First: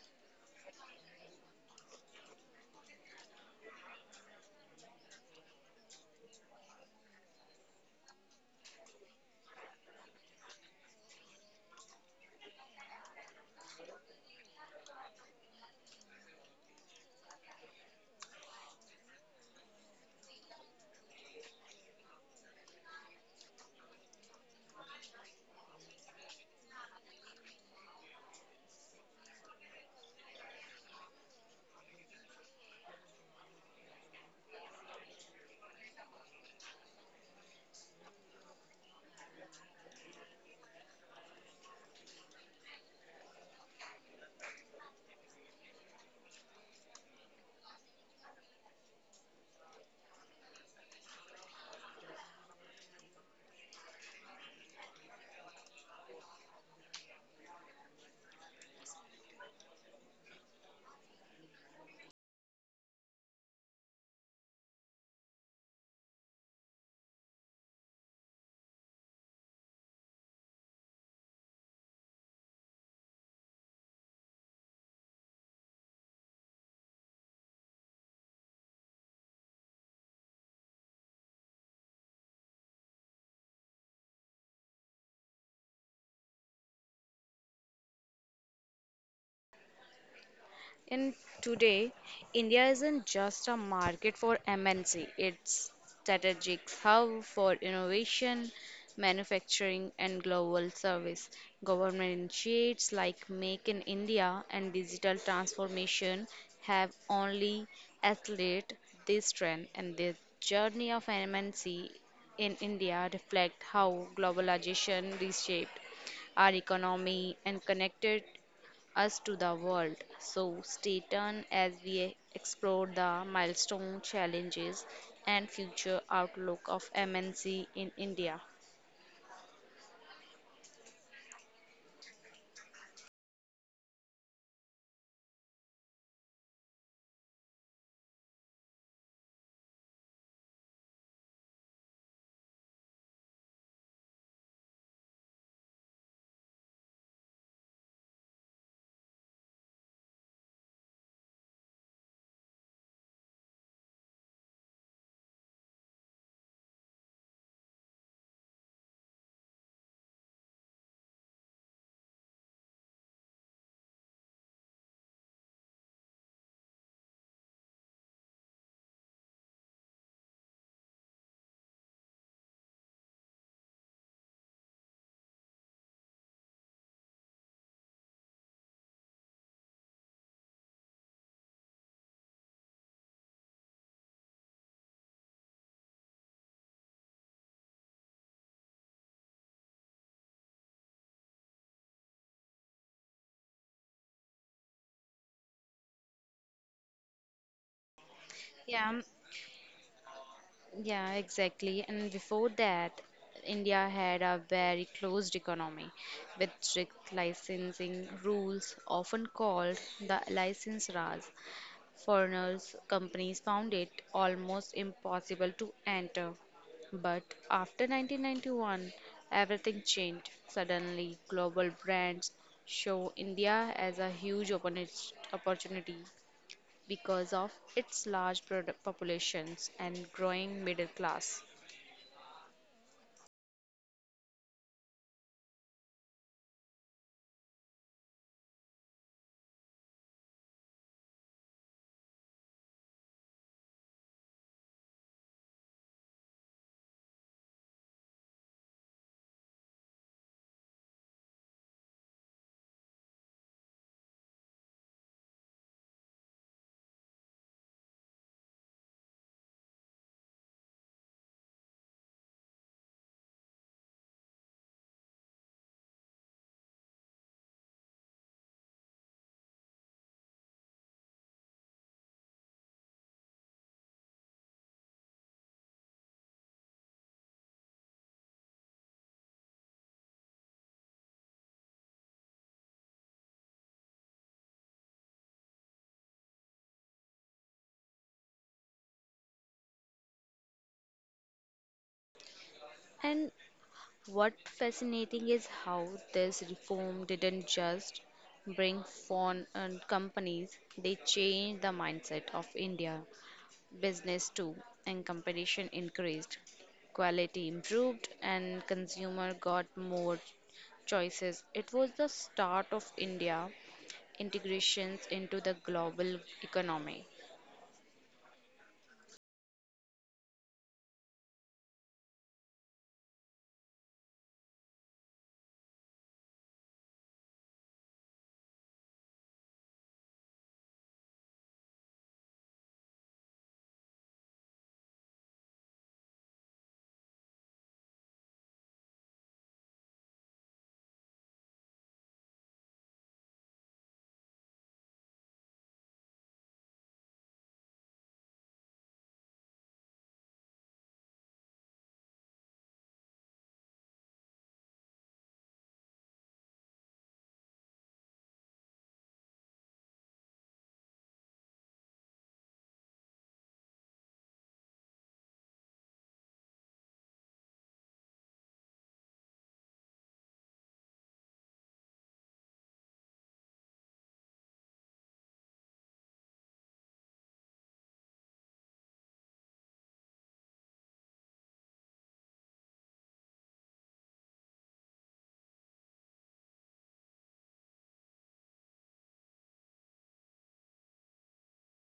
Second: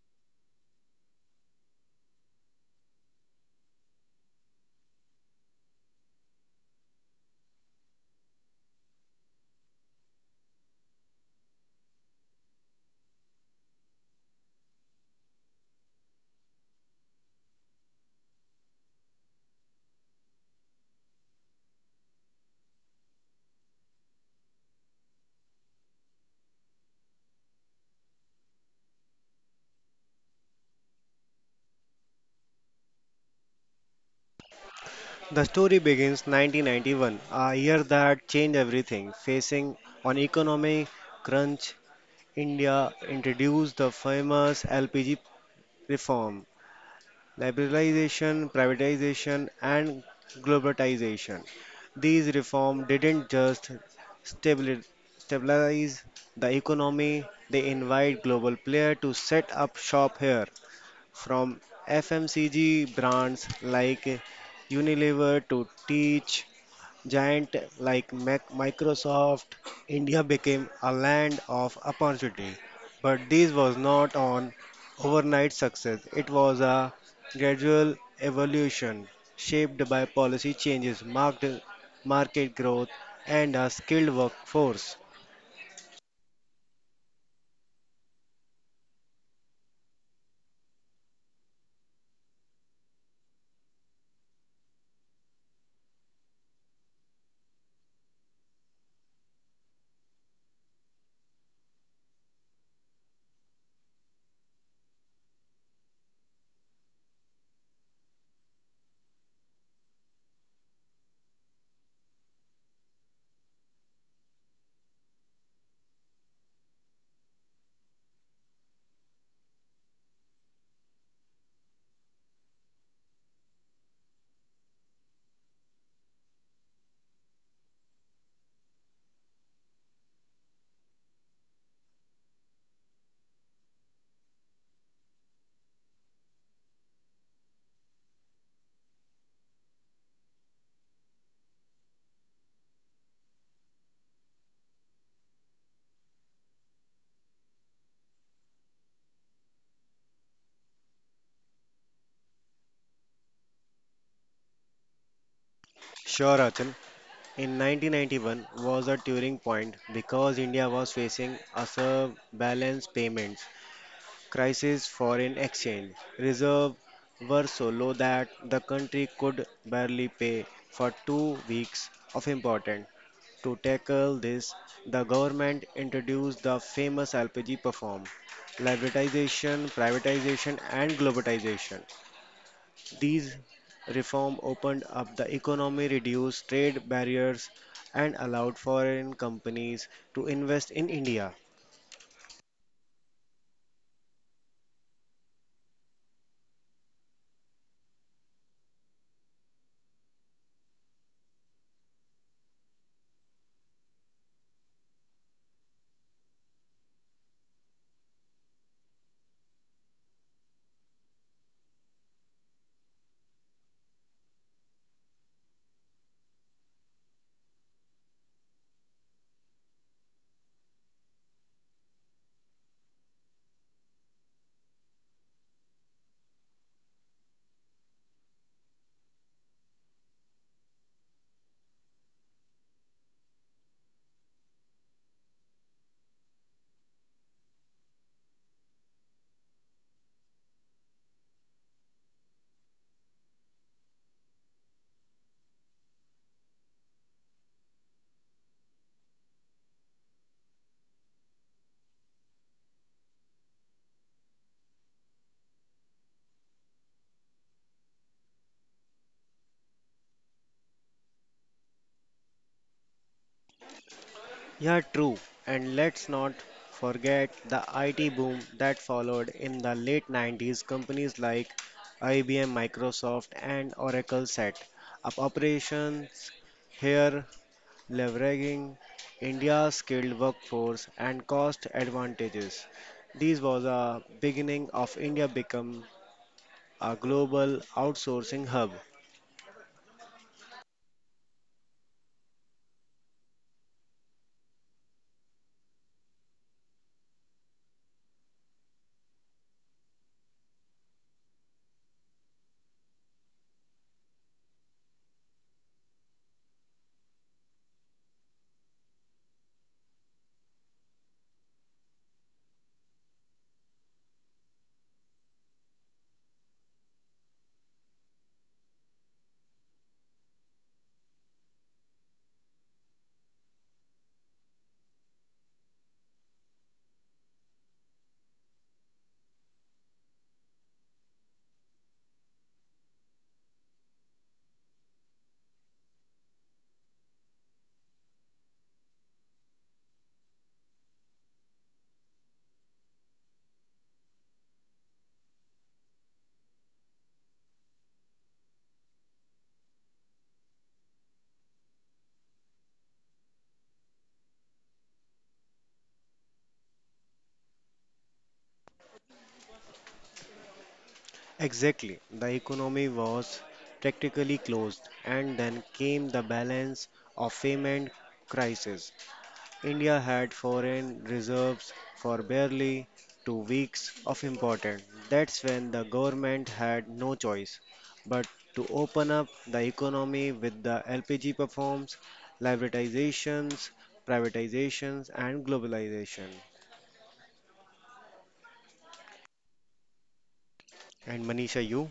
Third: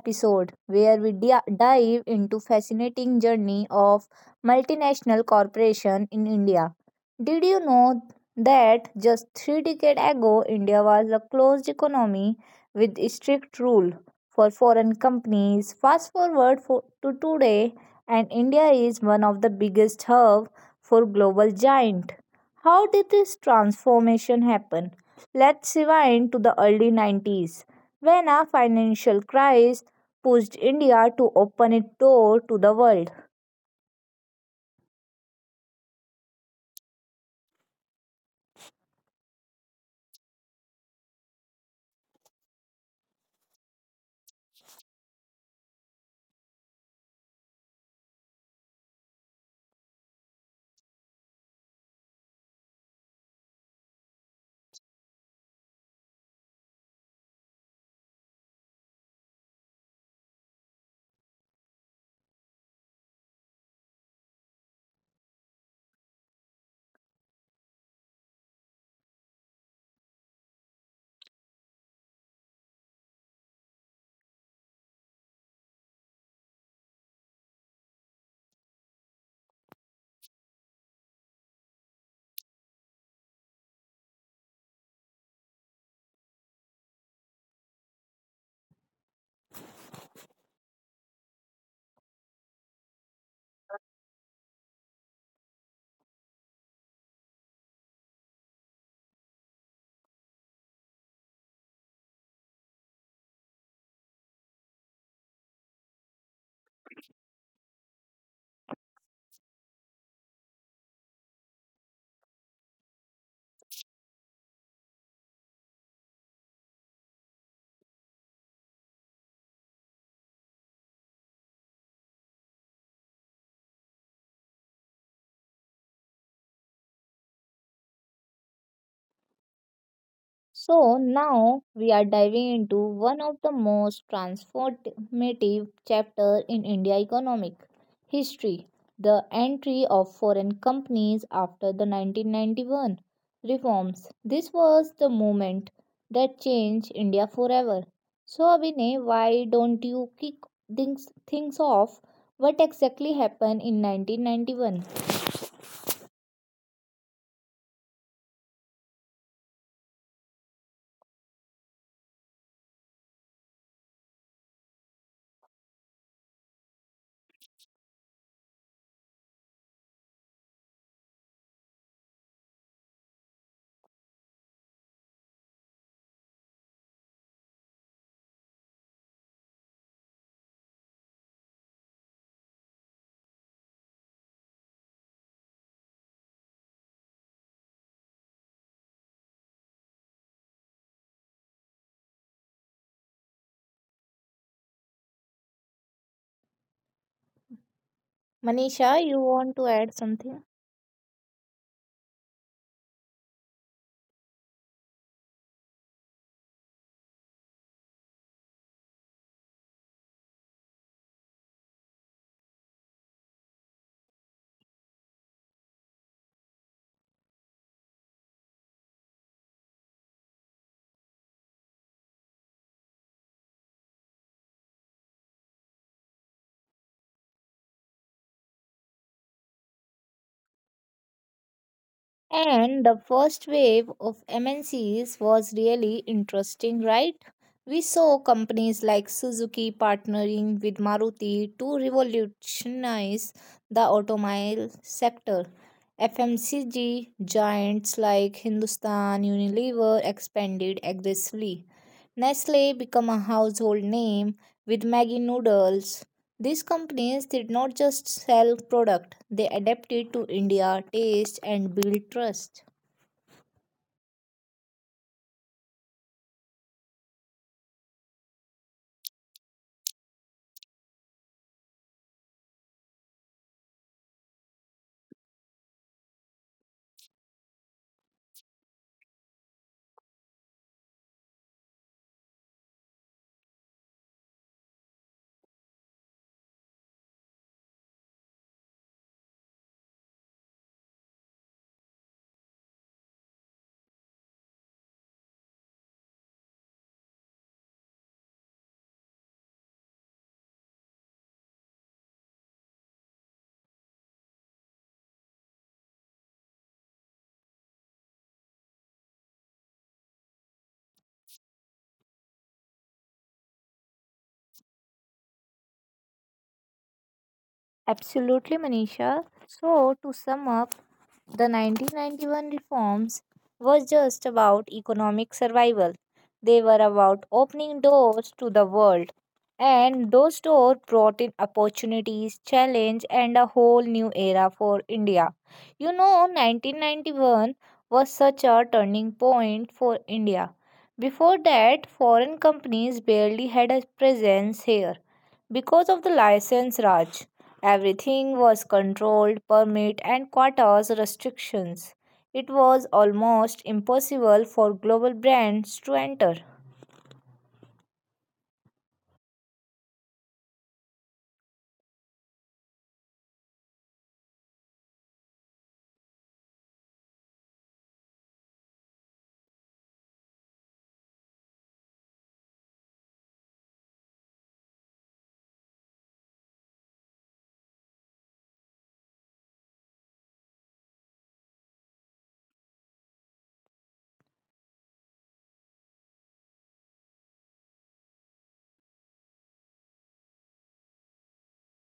episode where we dive into fascinating journey of multinational corporation in India. Did you know that just 3 decades ago India was a closed economy with strict rule for foreign companies? Fast forward to today and India is one of the biggest hub for global giant. How did this transformation happen? Let's rewind to the early 90s when a financial crisis pushed India to open its door to the world. The story begins 1991, a year that changed everything. Facing an economic crunch, India introduced the famous LPG reform, liberalization, privatization, and globalization. These reforms didn't just stabili- stabilize the economy, they invite global players to set up shop here, from FMCG brands like Unilever to Teach Giant like Microsoft, India became a land of opportunity. But this was not an overnight success. It was a gradual evolution shaped by policy changes, marked market growth, and a skilled workforce. And today, India isn't just a market for MNC, it's strategic hub for innovation, manufacturing, and global service. Government initiatives like Make in India and digital transformation have only accelerated this trend, and the journey of MNC in India reflect how globalization reshaped our economy and connected us to the world. So stay tuned as we explore the milestone challenges and future outlook of MNC in India. So now we are diving into one of the most transformative chapter in India economic history, the entry of foreign companies after the 1991 reforms. This was the moment that changed India forever. So Abhinay, why don't you kick things off? What exactly happened in 1991? Sure, Achal. In 1991 was a turning point because India was facing a balance payments crisis, foreign exchange reserves were so low that the country could barely pay for 2 weeks of important. To tackle this, the government introduced the famous LPG reform, liberalization, privatization, and globalization. These reform opened up the economy, reduced trade barriers, and allowed foreign companies to invest in India. Yeah, um, Manisha, you want to add something? yeah, exactly. And before that, India had a very closed economy with strict licensing rules, often called the license Raj. Foreigners companies found it almost impossible to enter. But after 1991, everything changed. Suddenly, global brands show India as a huge opportunity because of its large populations and growing middle class. And the first wave of MNCs was really interesting, right? We saw companies like Suzuki partnering with Maruti to revolutionize the automobile sector. FMCG giants like Hindustan Unilever expanded aggressively. Nestle became a household name with Maggi noodles. These companies did not just sell product, they adapted to India taste and built trust. Yeah, true. And let's not forget the IT boom that followed in the late 90s. Companies like IBM, Microsoft, and Oracle set up operations here, leveraging India's skilled workforce and cost advantages. This was a beginning of India become a global outsourcing hub. And what fascinating is how this reform didn't just bring foreign companies, they changed the mindset of India. Business too, and competition increased. Quality improved, and consumer got more choices. It was the start of India integrations into the global economy. Absolutely, Manisha. So, to sum up, the 1991 reforms were just about economic survival. They were about opening doors to the world. And those doors brought in opportunities, challenge, and a whole new era for India. You know, 1991 was such a turning point for India. Before that, foreign companies barely had a presence here. Because of the license Raj, everything was controlled, permit and quotas restrictions. It was almost impossible for global brands to enter. Exactly. The economy was practically closed, and then came the balance of payment crisis. India had foreign reserves for barely 2 weeks of important. That's when the government had no choice but to open up the economy with the LPG reforms, liberalizations, privatizations, and globalization. And Manisha,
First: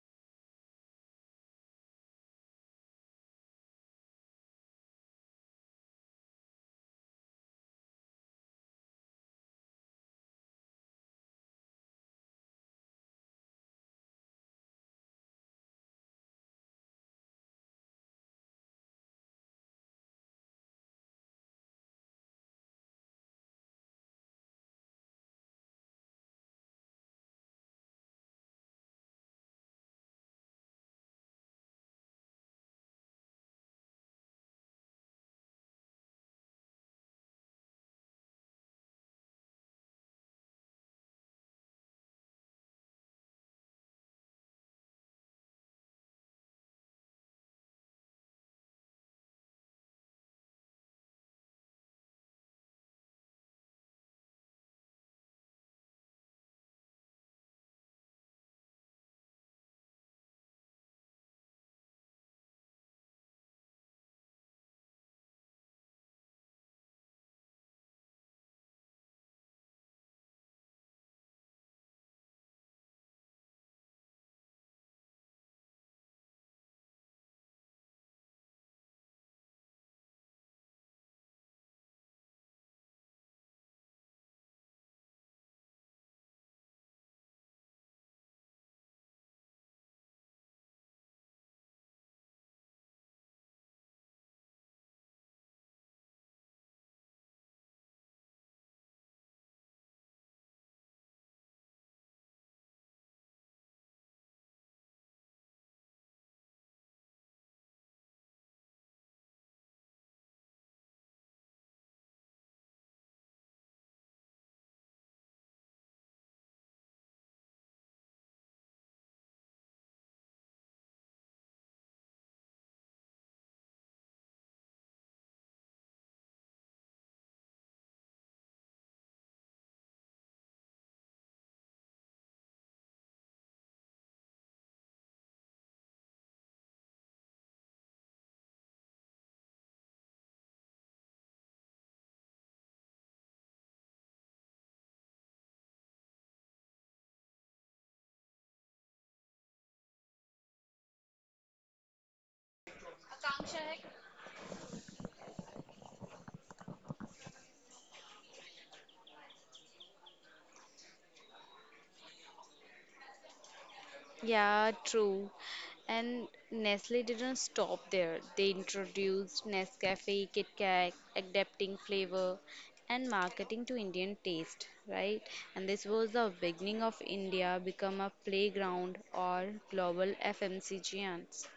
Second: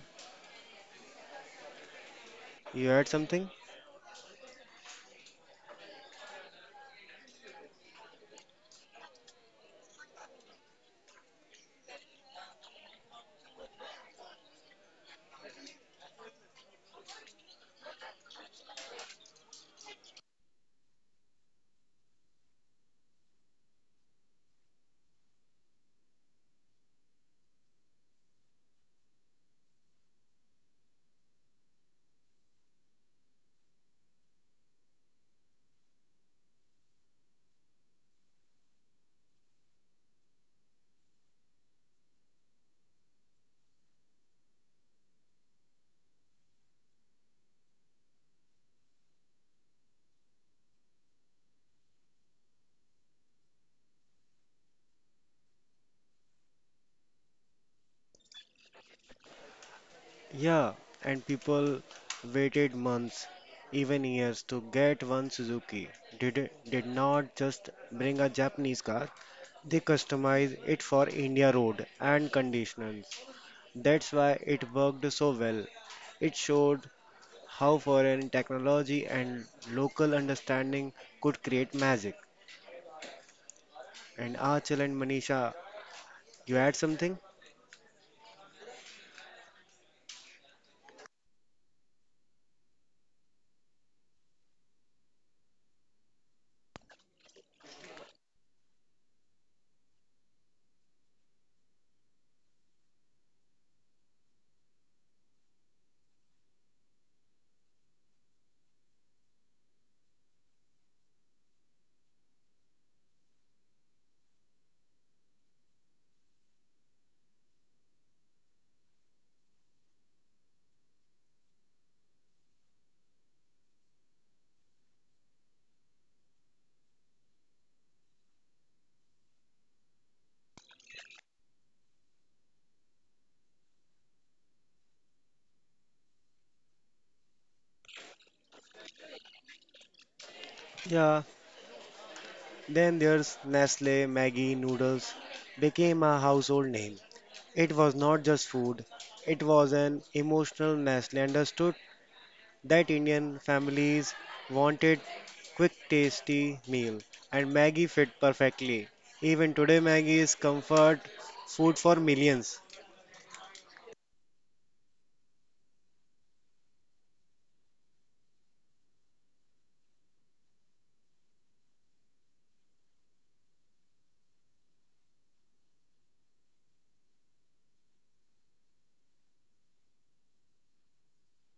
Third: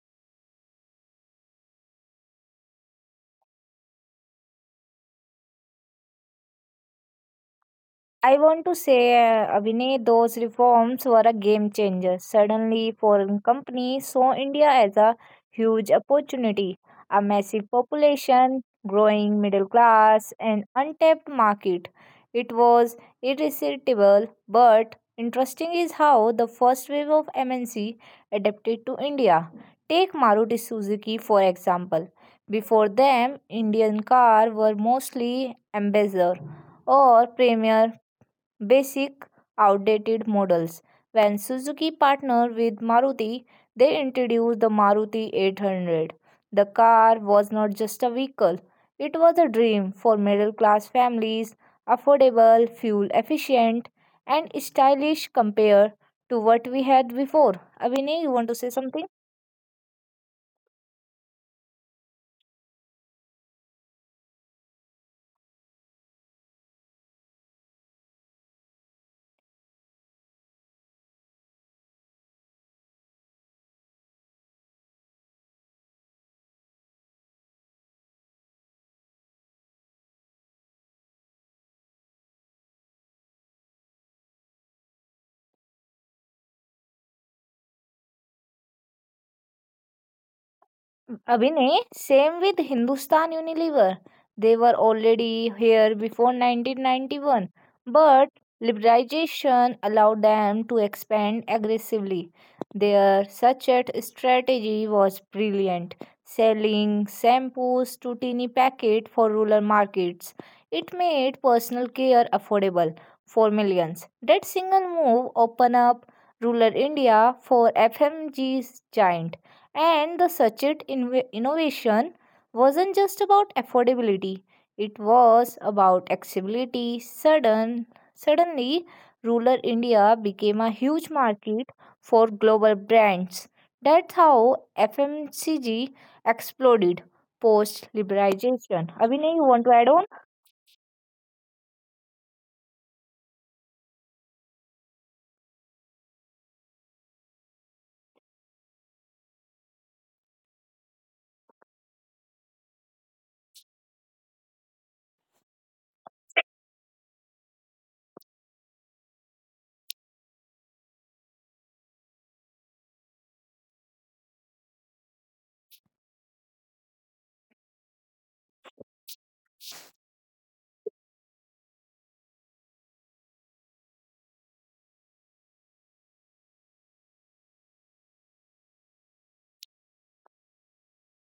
you had something? I want to say, Vinay, those reforms were a game changer. Suddenly, foreign companies saw India as a huge opportunity, a massive population, growing middle class, and untapped market. It was irresistible, but interesting is how the first wave of MNC adapted to India. Take Maruti Suzuki, for example. Before them, Indian cars were mostly ambassador or premier basic, outdated models. When Suzuki partnered with Maruti, they introduced the Maruti 800. The car was not just a vehicle, it was a dream for middle class families, affordable, fuel efficient, and stylish compared to what we had before. Abhinay, you want to say something? Yeah, and people waited months, even years, to get one Suzuki. Did not just bring a Japanese car; they customized it for India road and conditions. That's why it worked so well. It showed how foreign technology and local understanding could create magic. And Achal and Manisha, you add something? Abhinay, same with Hindustan Unilever. They were already here before 1991, but liberalization allowed them to expand aggressively. Their such a strategy was brilliant, selling shampoos to tiny packet for rural markets. It made personal care affordable for millions. That single move opened up rural India for FMG's giant, and the Sachit innovation wasn't just about affordability, it was about accessibility. Suddenly, rural India became a huge market for global brands. That's how FMCG exploded post liberalization. Abhinay, you want to add on? Yeah. Then there's Nestle, Maggie noodles became a household name. It was not just food, it was an emotional nest. They understood that Indian families wanted quick, tasty meal, and Maggie fit perfectly. Even today, Maggie is comfort food for millions. Yeah, true. And Nestle didn't stop there. They introduced Nescafe, Kit Kat, adapting flavor and marketing to Indian taste, right? And this was the beginning of India become a playground or global FMCG giants.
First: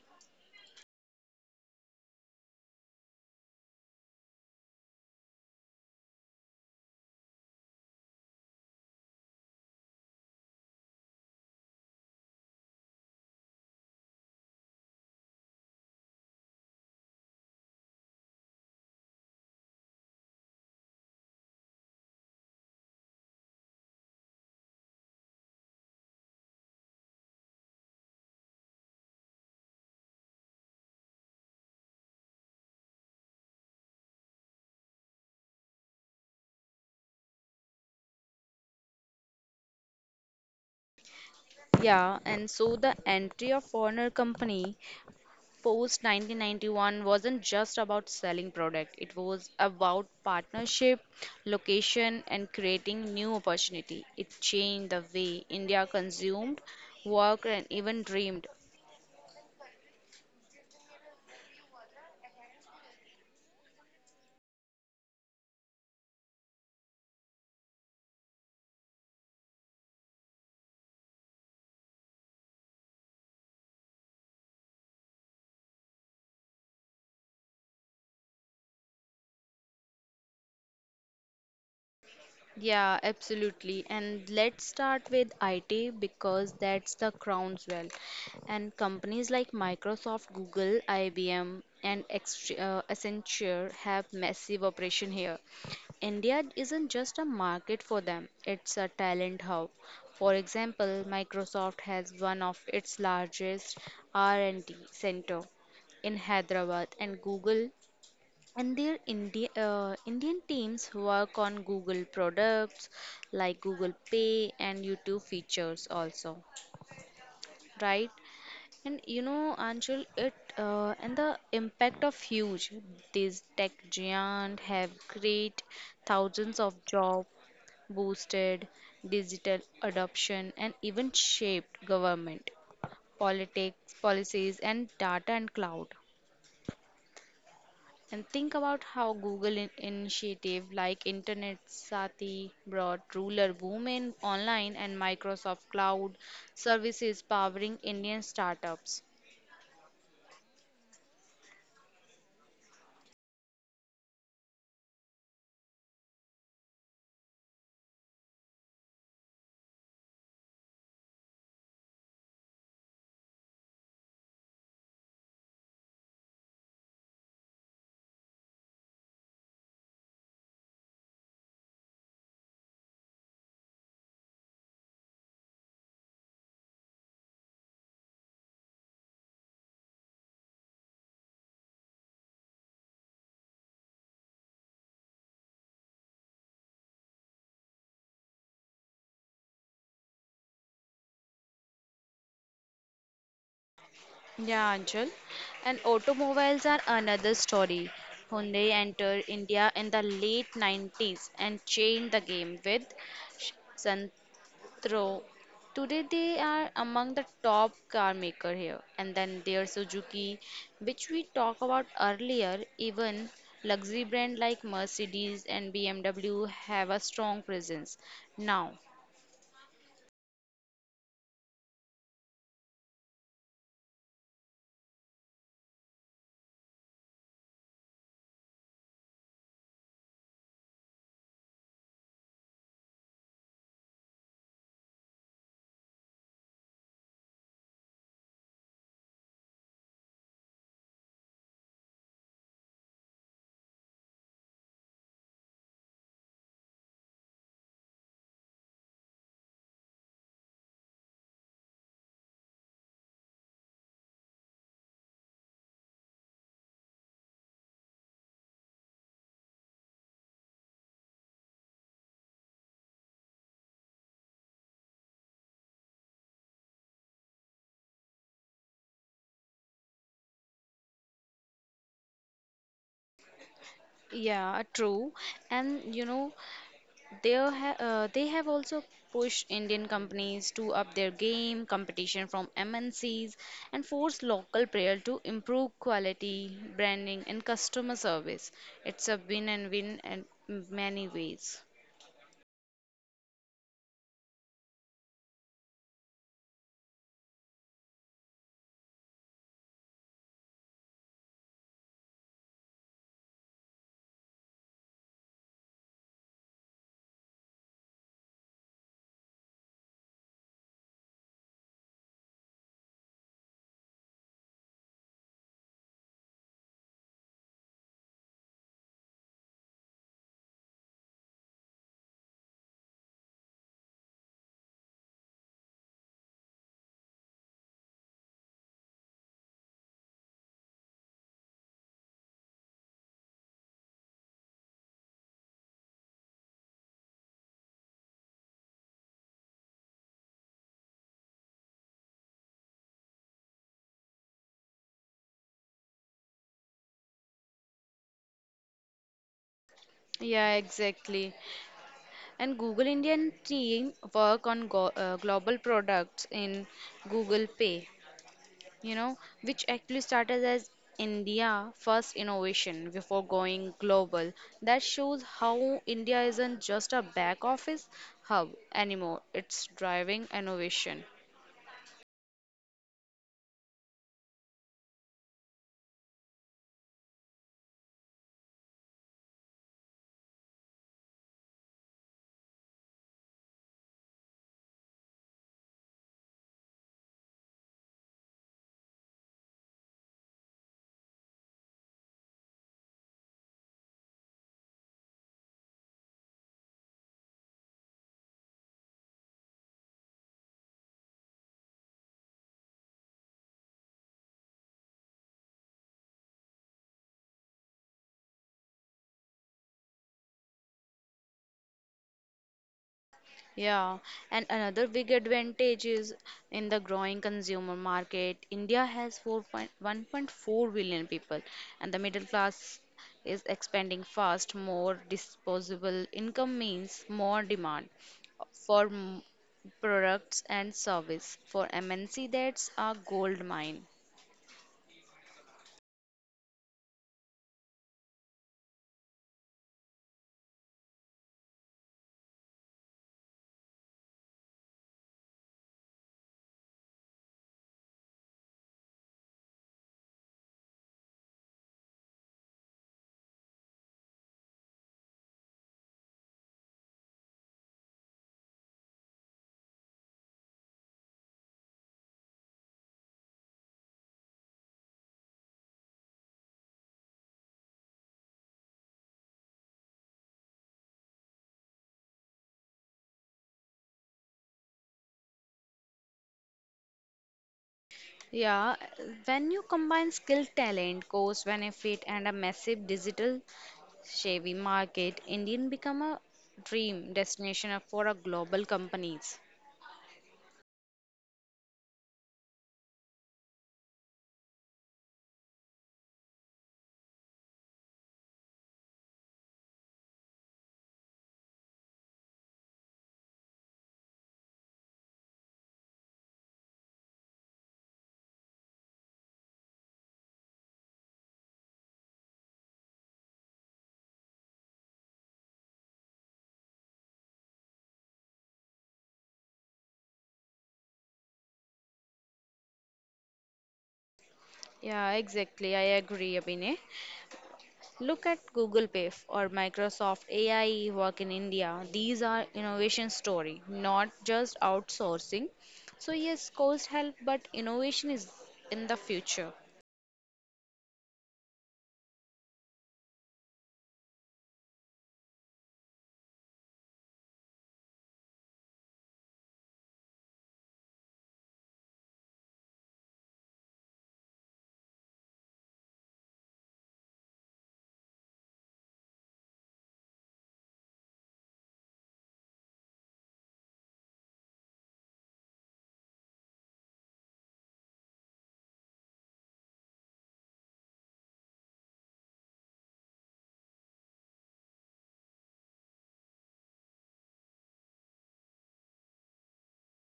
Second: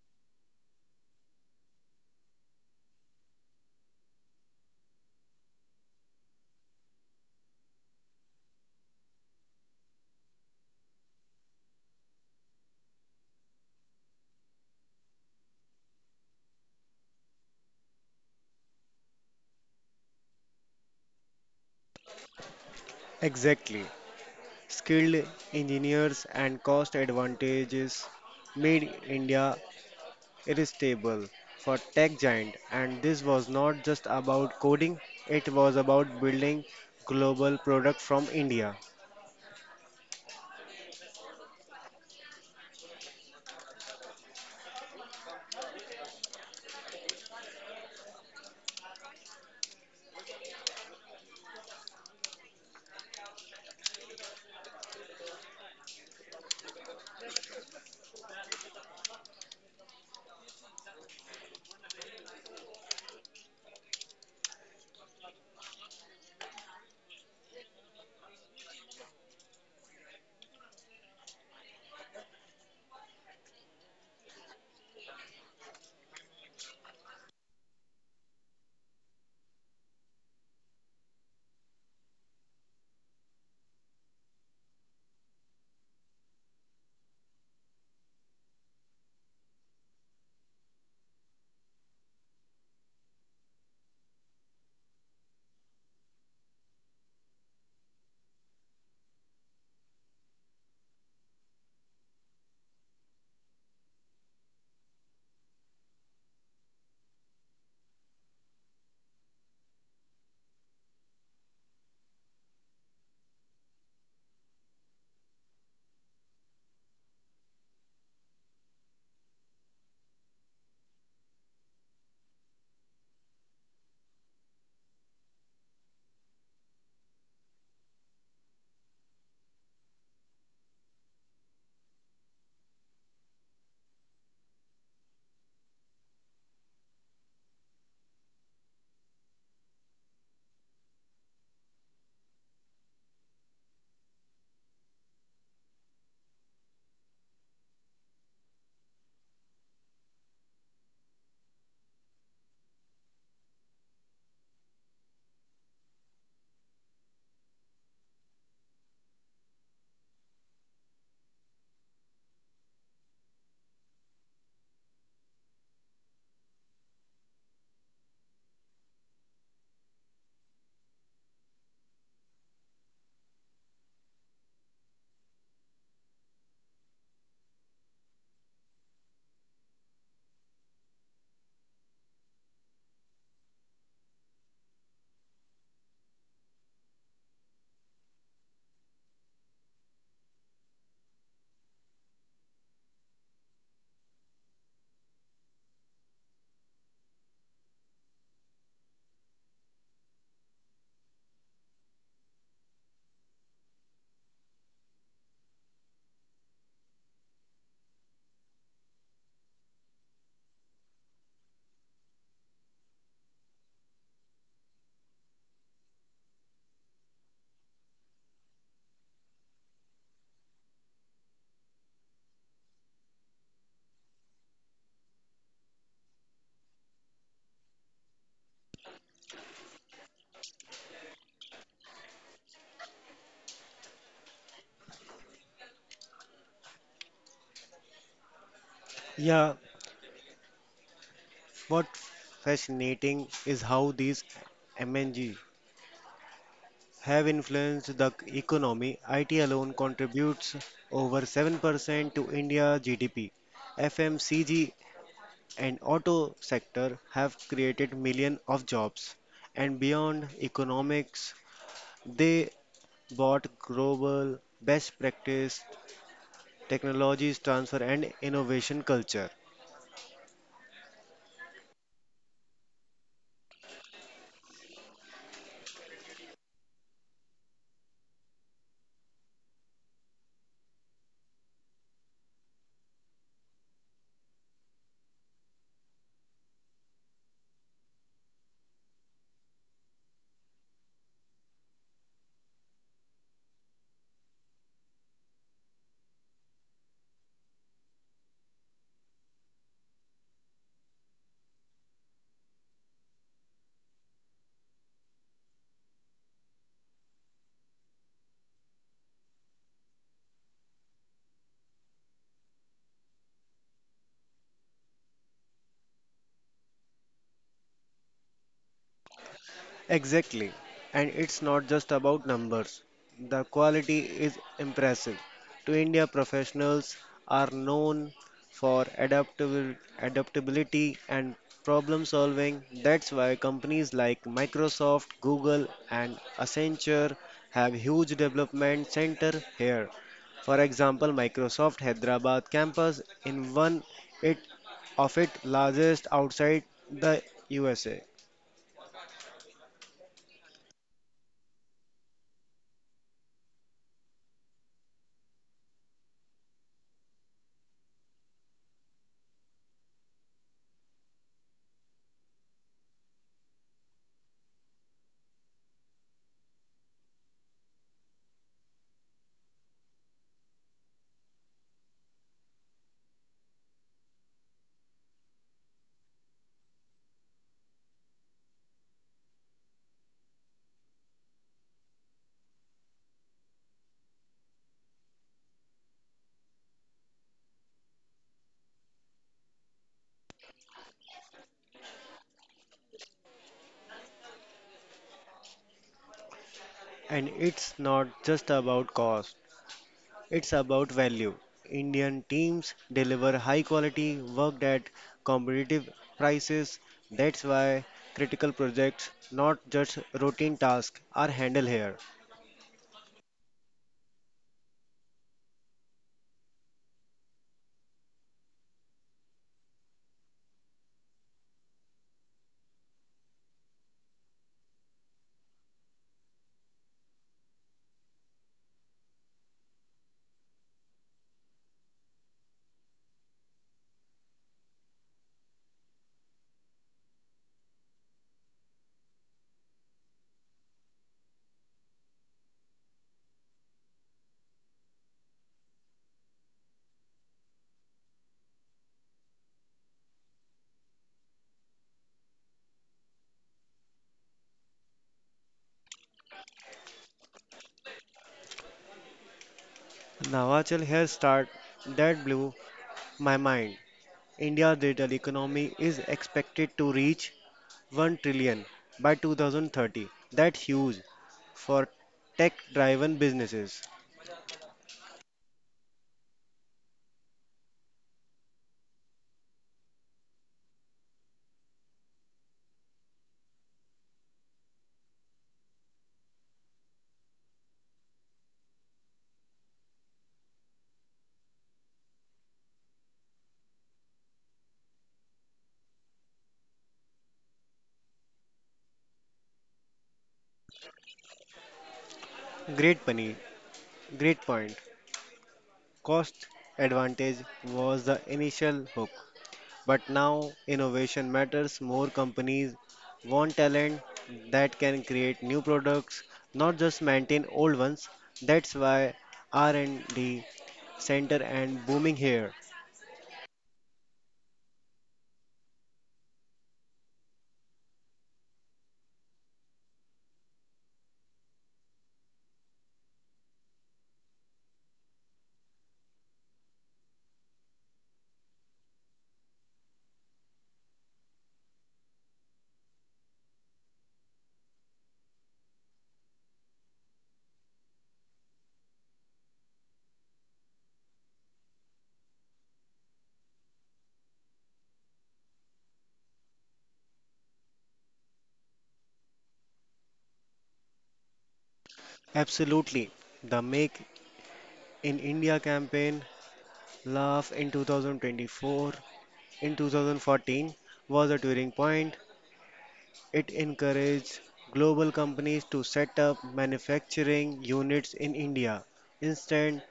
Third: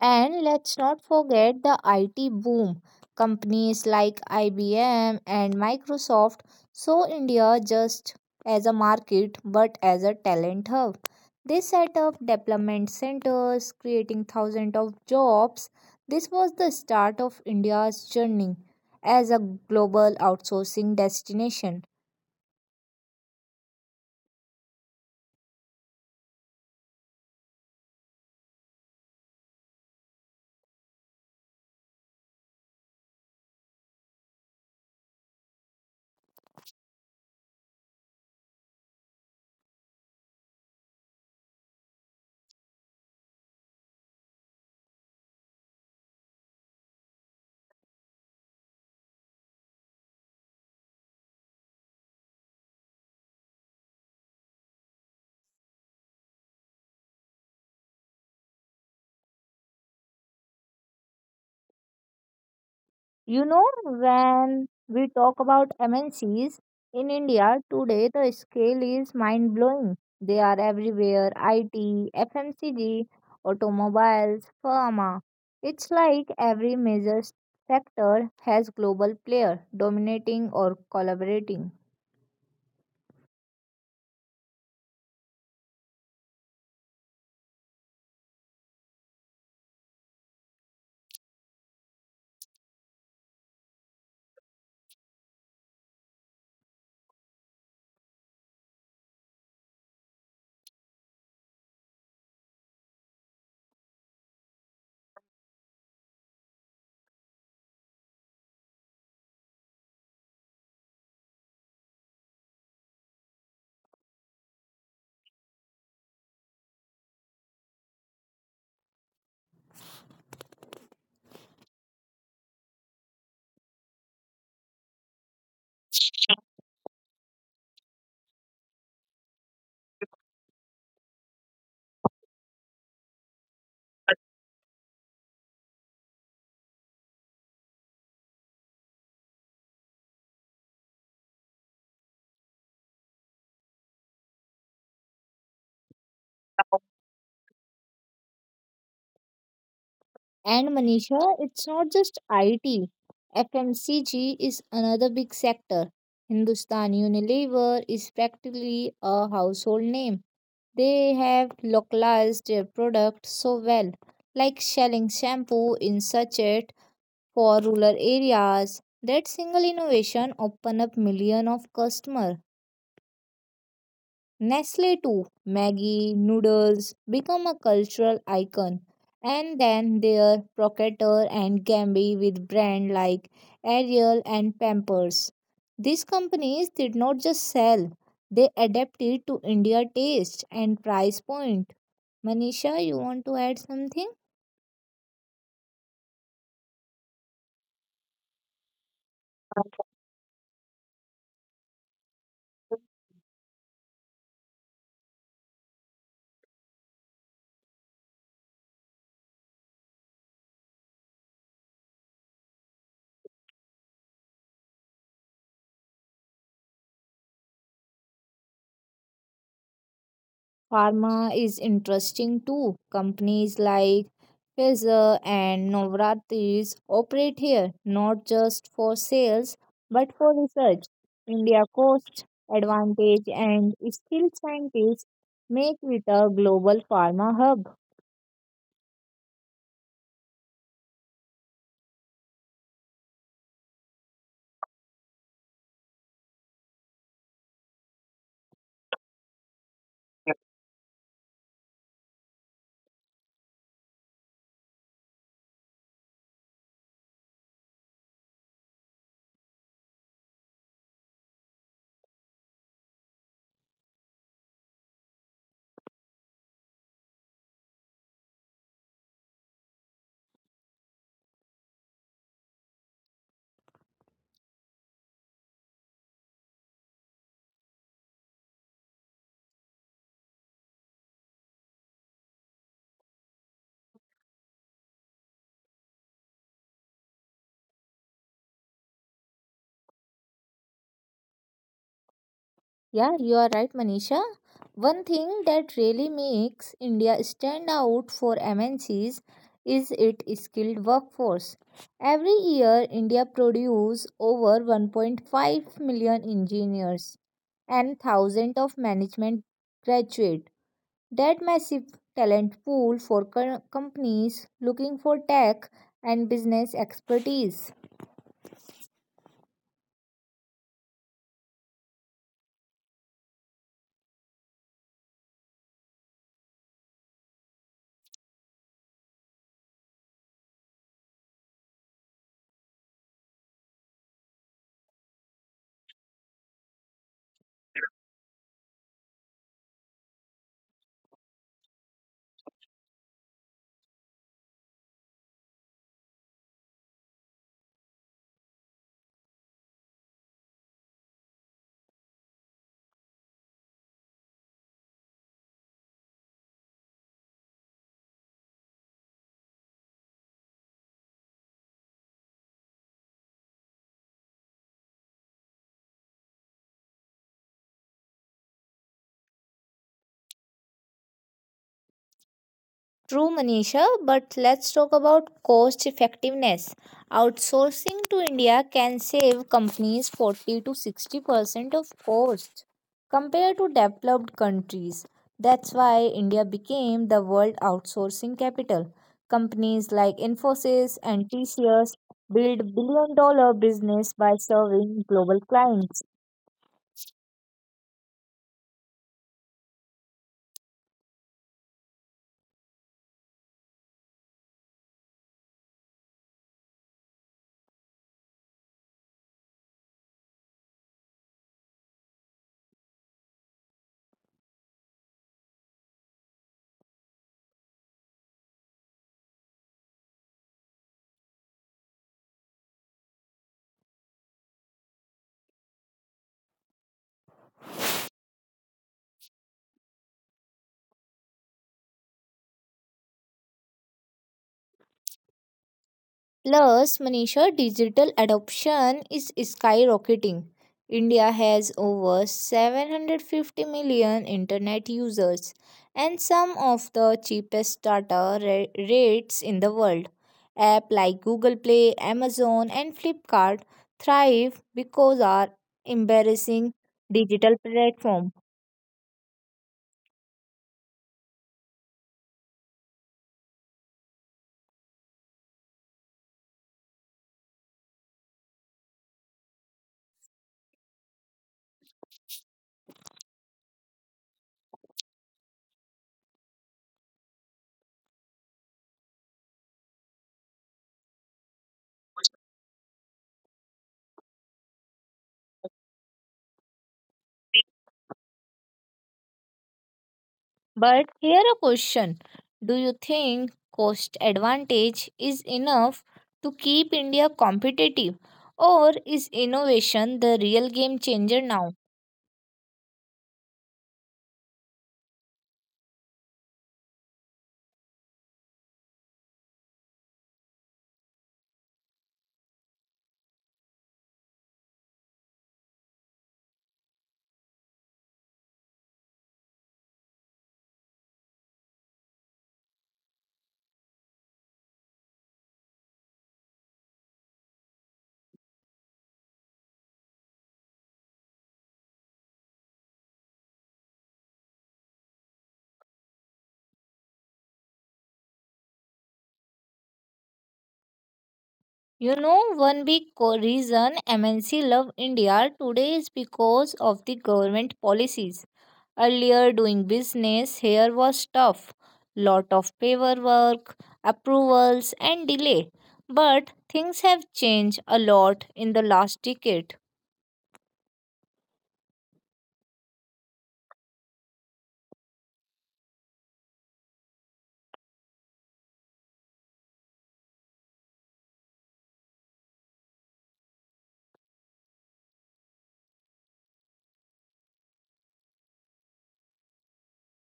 And let's not forget the IT boom. Companies like IBM and Microsoft saw India just as a market but as a talent hub. They set up development centers, creating thousands of jobs. This was the start of India's journey as a global outsourcing destination. Exactly. Skilled engineers and cost advantages made India irresistible for tech giant, and this was not just about coding, it was about building global product from India. Yeah, and so the entry of Warner Company post 1991 wasn't just about selling product, it was about partnership location and creating new opportunity. It changed the way india consumed, worked, and even dreamed. You know, when we talk about MNCs in India today, the scale is mind blowing. They are everywhere: IT, FMCG, automobiles, pharma. It's like every major sector has global player dominating or collaborating. Yeah, absolutely. And let's start with IT because that's the crown jewel. And companies like Microsoft, Google, IBM, and Accenture have massive operation here. India isn't just a market for them, it's a talent hub. For example, Microsoft has one of its largest R&D center in Hyderabad, and Google and their Indian teams work on Google products like Google Pay and YouTube features also, right? And you know, Anshul, it and the impact of huge. These tech giant have created thousands of job, boosted digital adoption, and even shaped government politics, policies, and data and cloud. And think about how Google initiative like Internet Sati brought ruler women online and Microsoft Cloud services powering Indian startups. And Manisha, it's not just IT. FMCG is another big sector. Hindustan Unilever is practically a household name. They have localized their product so well, like selling shampoo in sachet for rural areas. That single innovation opened up millions of customers. Nestle too, Maggie noodles become a cultural icon, and then their Procter and Gamble with brands like Ariel and Pampers. These companies did not just sell; they adapted to India taste and price point. Manisha, you want to add something? Yeah, Anchal. And automobiles are another story. Hyundai entered India in the late 90s and changed the game with Throw. Today they are among the top car maker here. And then there's Suzuki, which we talked about earlier. Even luxury brand like Mercedes and BMW have a strong presence now. Pharma is interesting too. Companies like Pfizer and Novartis operate here not just for sales but for research. India cost advantage and skilled scientists make it a global pharma hub. Yeah. What fascinating is how these MNG have influenced the economy. IT alone contributes over 7% to India's GDP. FMCG and auto sector have created millions of jobs. And beyond economics, they brought global best practice, technologies transfer and innovation culture. Yeah, true. And you know, they have also pushed Indian companies to up their game, competition from MNCs, and forced local player to improve quality, branding, and customer service. It's a win and win in many ways. Yeah, you are right, Manisha. One thing that really makes India stand out for MNCs is its skilled workforce. Every year, India produces over 1.5 million engineers and thousands of management graduates. That massive talent pool for companies looking for tech and business expertise. Exactly. And it's not just about numbers. The quality is impressive. To India, professionals are known for adaptability and problem solving. That's why companies like Microsoft, Google, and Accenture have huge development center here. For example, Microsoft Hyderabad campus in it, of its largest outside the USA. Yeah, exactly. And Google Indian team work on go global products in Google Pay, you know, which actually started as India first innovation before going global. That shows how India isn't just a back office hub anymore, it's driving innovation. True, Manisha, but let's talk about cost effectiveness. Outsourcing to India can save companies 40 to 60% of cost compared to developed countries. That's why India became the world outsourcing capital. Companies like Infosys and TCS build billion dollar business by serving global clients. And it's not just about cost, it's about value. Indian teams deliver high quality work at competitive prices. That's why critical projects, not just routine tasks, are handled here. Yeah, and another big advantage is in the growing consumer market. India has 4.1.4 billion people, and the middle class is expanding fast. More disposable income means more demand for products and service. For MNC, that's a gold mine. Plus, Manisha, digital adoption is skyrocketing. India has over 750 million internet users and some of the cheapest data rates in the world. Apps like Google Play, Amazon, and Flipkart thrive because our embarrassing digital platform. Navachal Hair Start that blew my mind. India's digital economy is expected to reach 1 trillion by 2030. That's huge for tech driven businesses. Yeah, when you combine skill, talent, cost benefit, and a massive digital Chevy market, Indian become a dream destination for a global companies. But here a question. Do you think cost advantage is enough to keep India competitive? Or is innovation the real game changer now? Great, Pani. Great point. Cost advantage was the initial hook, but now innovation matters more. Companies want talent that can create new products, not just maintain old ones. That's why R&D center and booming here. Yeah, exactly. I agree, Abhinay. Look at Google Pay or Microsoft AI work in India. These are innovation story, not just outsourcing. So yes, cost help, but innovation is in the future. You know, one big reason MNC love India today is because of the government policies. Earlier, doing business here was tough, lot of paperwork, approvals, and delay. But things have changed a lot in the last decade. Absolutely. The Make in India campaign, laugh in 2024, in 2014 was a turning point. It encouraged global companies to set up manufacturing units in India instead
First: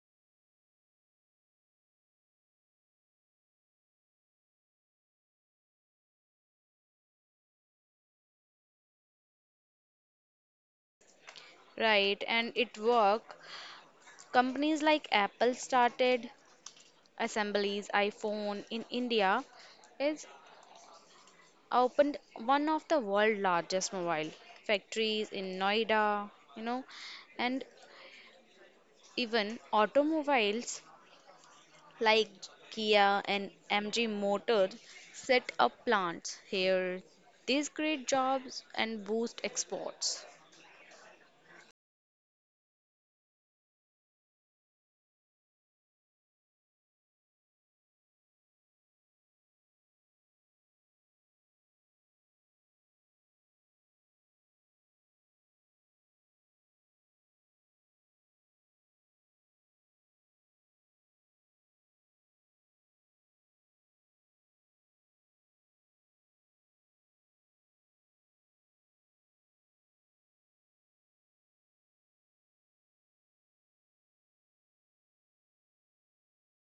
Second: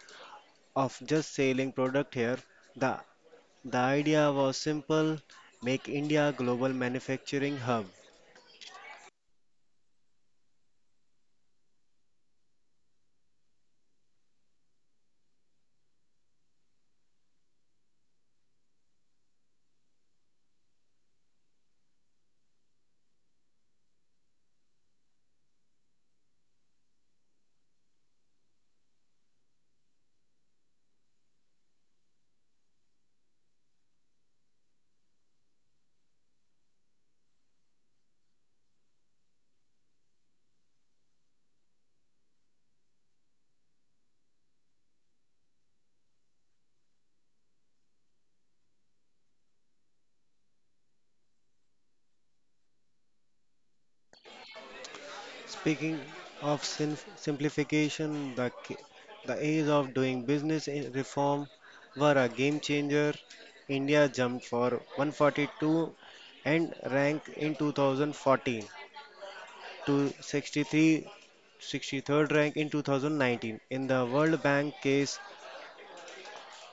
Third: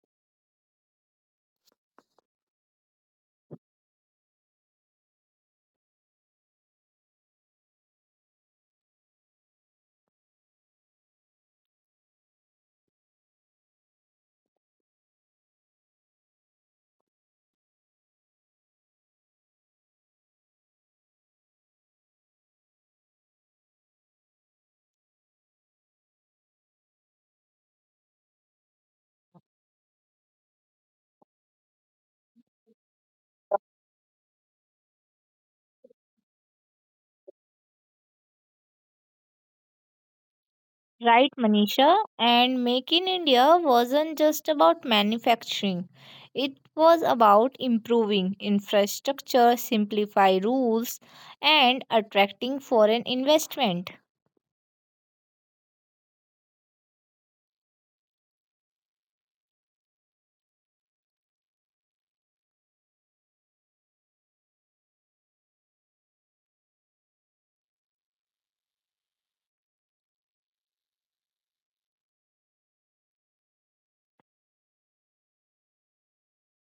of just selling product here. The, the idea was simple, make India a global manufacturing hub. Right, and it work. Companies like Apple started assemblies iPhone in India. It's opened one of the world's largest mobile factories in Noida, you know, and even automobiles like Kia and MG Motors set up plants here. These create jobs and boost exports. Right, Manisha. And Make in India wasn't just about manufacturing, it was about improving infrastructure, simplify rules, and attracting foreign investment. Speaking of simplification, the age of doing business reform were a game changer. India jumped for 142 and ranked in 2014 to 63 63rd rank in 2019 in the World Bank Case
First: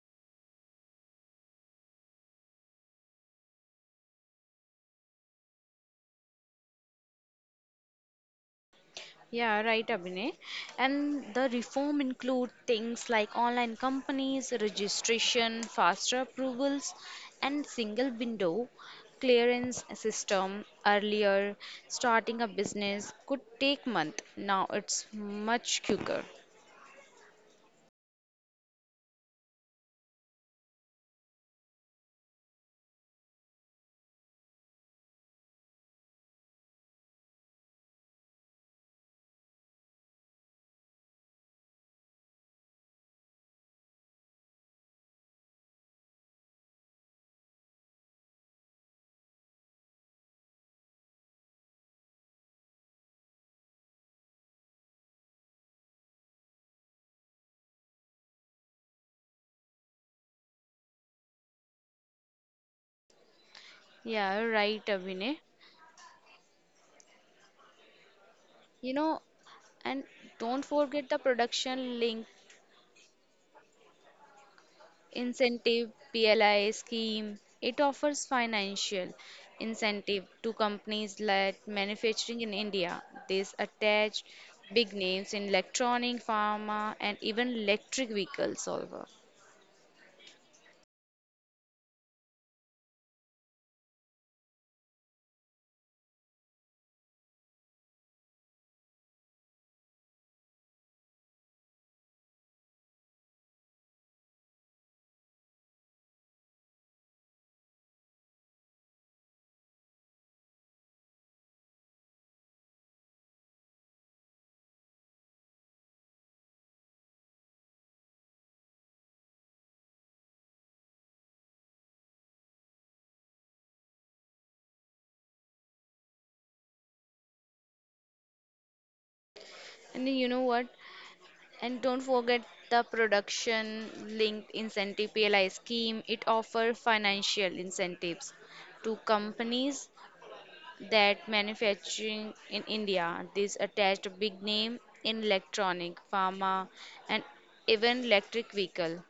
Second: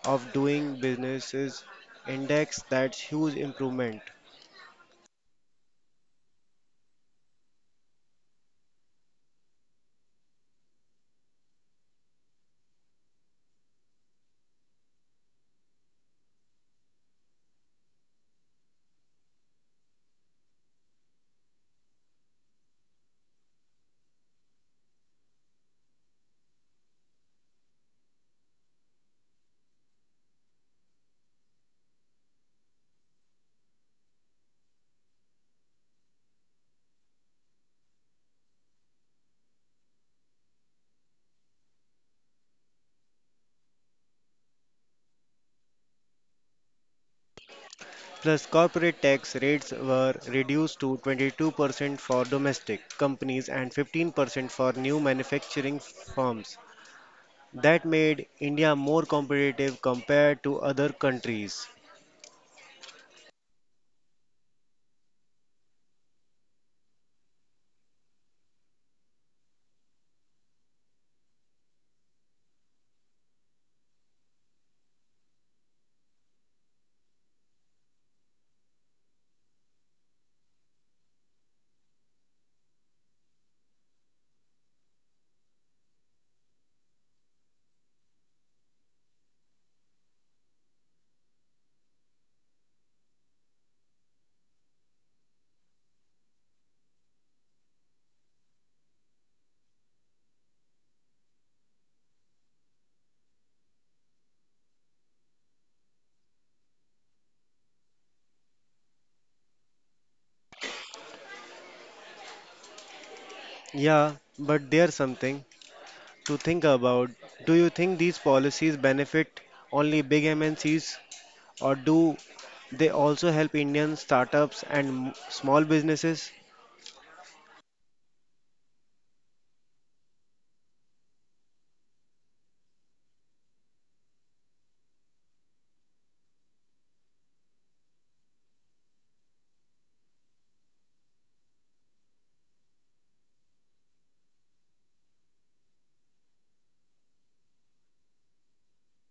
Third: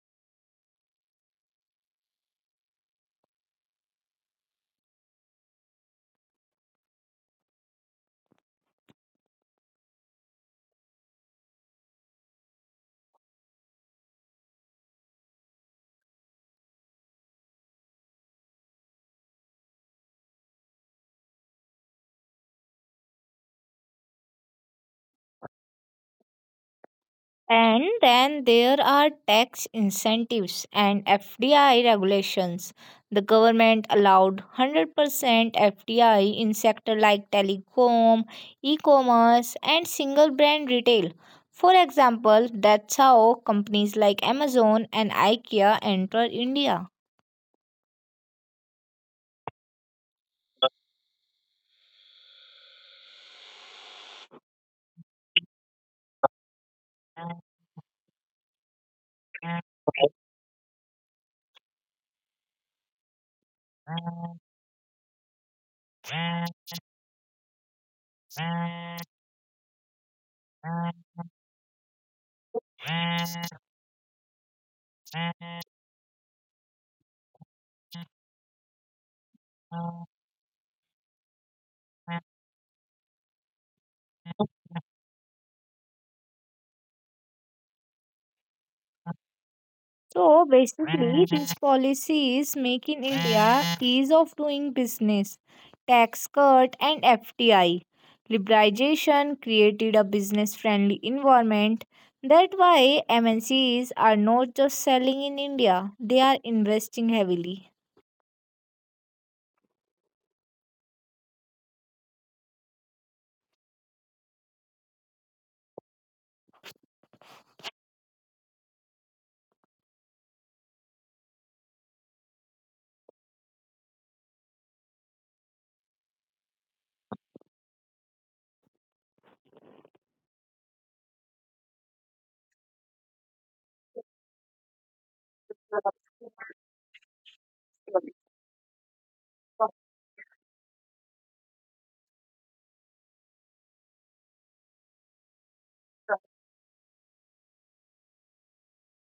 of Doing Businesses Index. That's huge improvement. Yeah, right, Abhinay. And the reform include things like online companies, registration, faster approvals, and single window clearance system. Earlier, starting a business could take month. Now it's much quicker. And then there are tax incentives and FDI regulations. The government allowed 100% FDI in sectors like telecom, e commerce, and single brand retail. For example, that's how companies like Amazon and IKEA enter India. Plus, corporate tax rates were reduced to 22% for domestic companies and 15% for new manufacturing firms. That made India more competitive compared to other countries. Yeah, right, Abhinay. You know, and don't forget the production link incentive PLI scheme. It offers financial incentive to companies like manufacturing in India. This attached big names in electronic, pharma, and even electric vehicles. Also, So basically, these policies, Make in India, ease of doing business, tax cut, and FDI Liberalization created a business friendly environment. That's why MNCs are not just selling in India, they are investing heavily. Yeah, but there's something to think about. Do you think these policies benefit only big MNCs, or do they also help Indian startups and small businesses? and then you know what? And don't forget the production linked incentive PLI scheme. It offers financial incentives to companies that manufacturing in India. This attached a big name in electronic, pharma, and even electric vehicle.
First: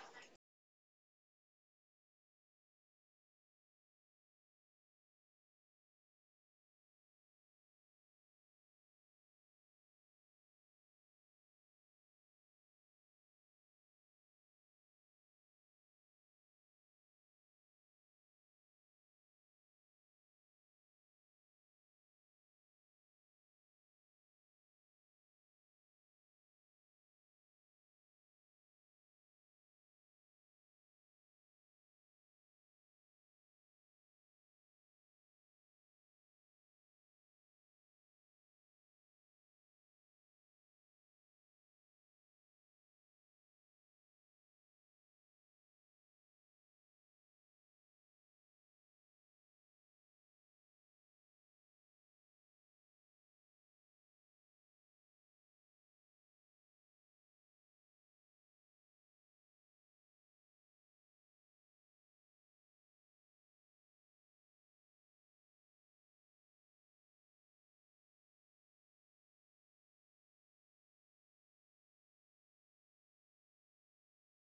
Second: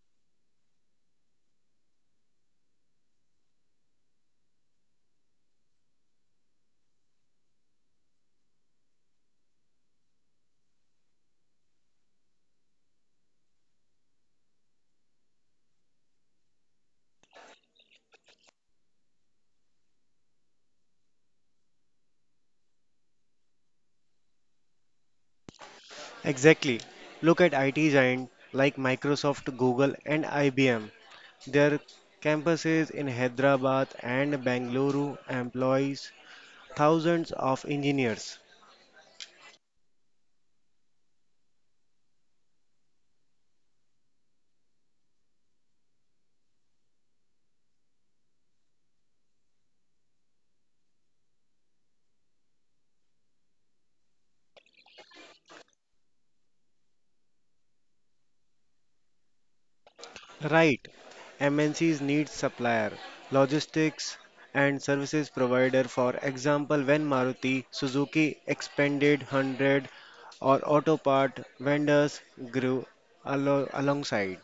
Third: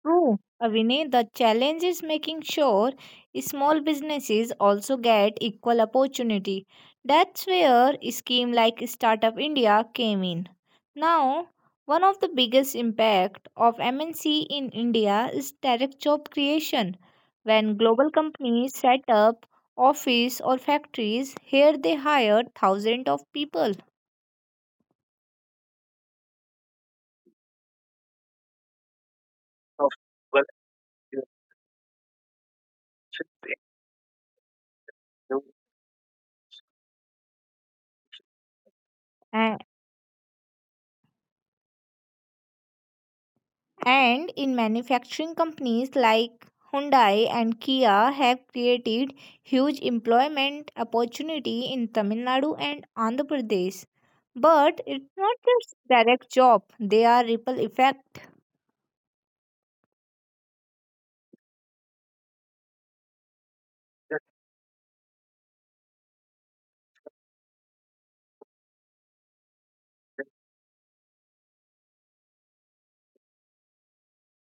True, Vinay, the challenge is making sure small businesses also get equal opportunity. That's where a scheme like Startup India came in. Now, one of the biggest impact of MNC in India is direct job creation. When global companies set up office or factories here, they hire thousands of people. Exactly. Look at IT giants like Microsoft, Google, and IBM. Their campuses in Hyderabad and Bangalore employs thousands of engineers. And in manufacturing companies like Hyundai and Kia have created huge employment opportunity in Tamil Nadu and Andhra Pradesh. But it's not just direct job, they are ripple effect. Right. MNCs need supplier, logistics and services provider. For example, when Maruti Suzuki expanded, 100 or auto part vendors grew alongside.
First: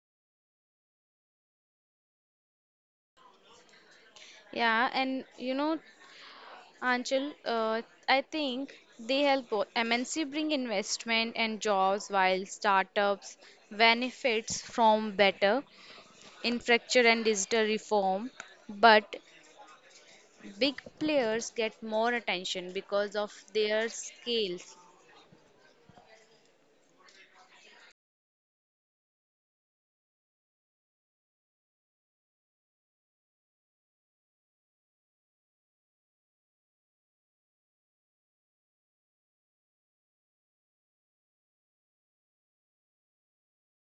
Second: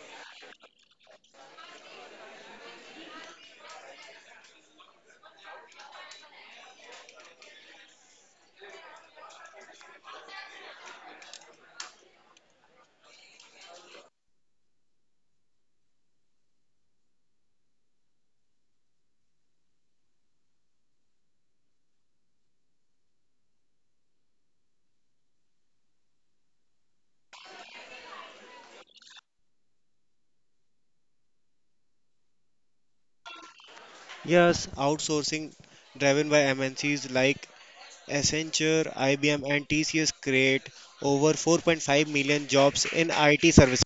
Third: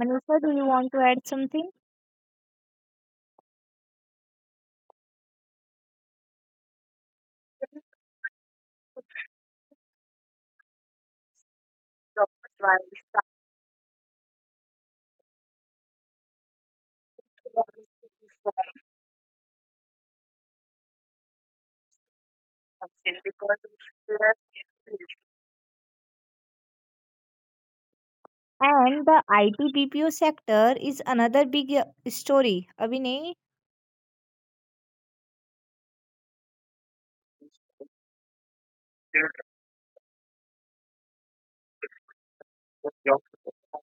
Manisha, do you want to add something? Yeah, and you know, Anchal, I think they help both MNC bring investment and jobs while startups benefits from better infrastructure and digital reform. But big players get more attention because of their scale. And the IT BPO sector is another big story. Abhinay, Yes, outsourcing driven by MNCs like Accenture, IBM and TCS create over 4.5 million jobs in IT services.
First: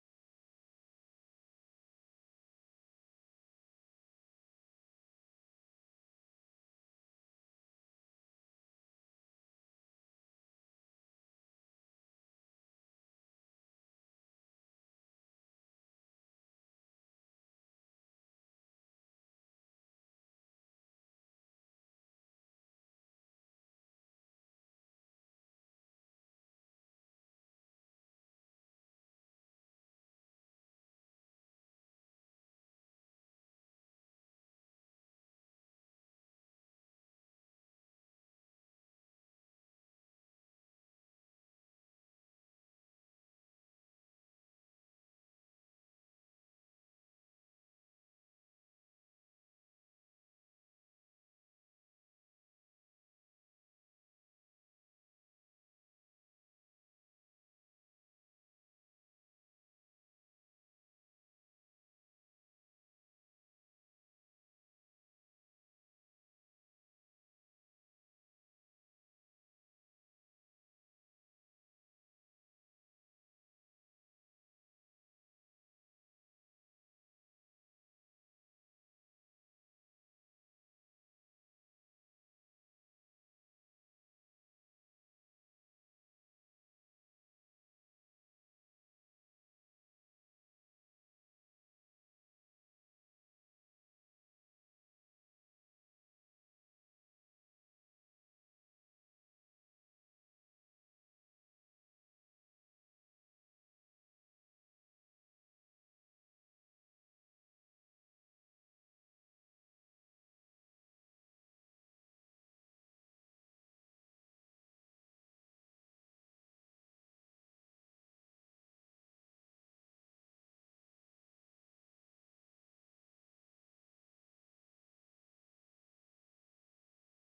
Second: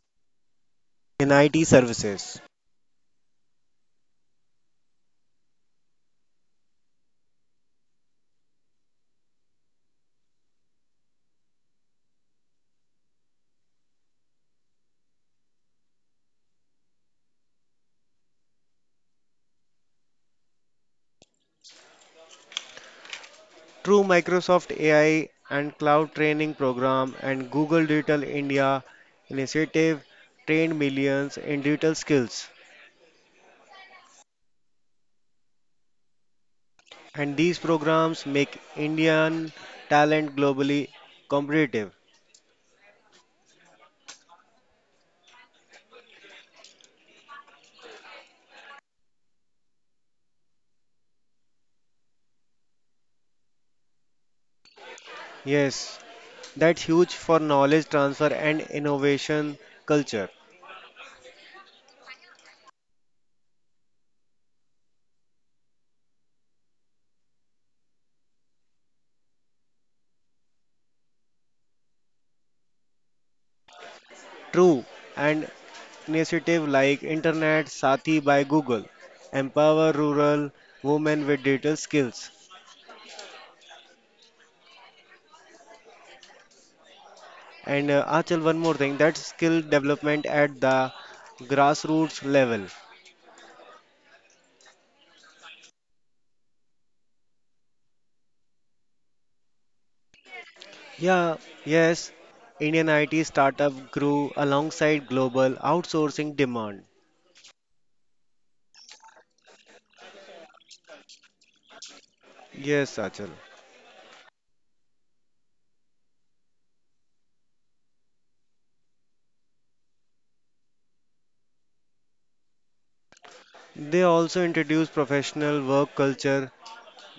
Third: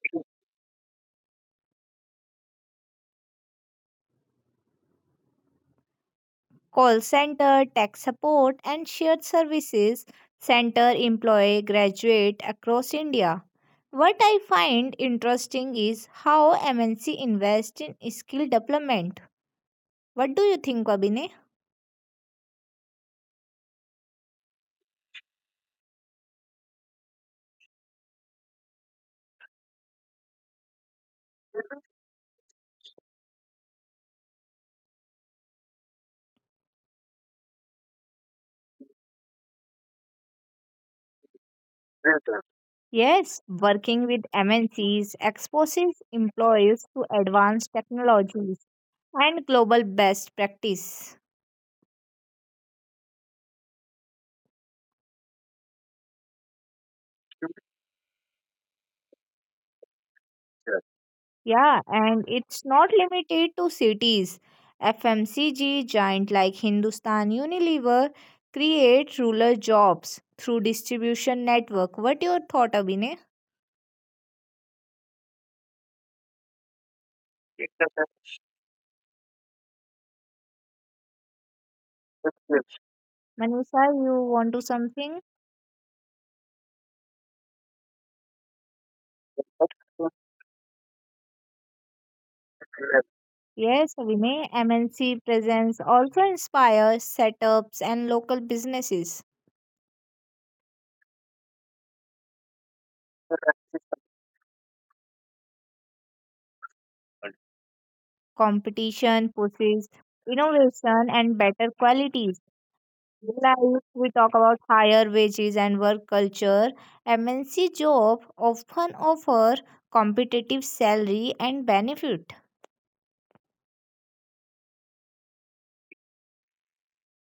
In IT services. call center, tech support, and shared services center employ graduate across India. What I find interesting is how MNC invest in skill development. What do you think, Abhinay? Through Microsoft AI and Cloud Training Program and Google Digital India Initiative trained millions in digital skills. And these programs make Indian talent globally competitive. Yes, working with MNCs exposes employees to advanced technologies and global best practice. Yes, that's huge for knowledge transfer and innovation culture. Yeah, and it's not limited to cities. FMCG giant like Hindustan Unilever create rural jobs through distribution network. What your thought, Abhinay? True, and initiative like Internet Sati by Google empower rural women with digital skills. Manisha, you want to something? And Achal, one more thing, that's skill development at the grassroots level. Yes, Vinay, MNC presence also inspires setups and local businesses. Yeah, yes, Indian IT startup grew alongside global outsourcing demand. Competition pushes innovation and better qualities. Yes, Achal. Like we talk about higher wages and work culture, MNC job often offer competitive salary and benefit. They also introduce professional work culture,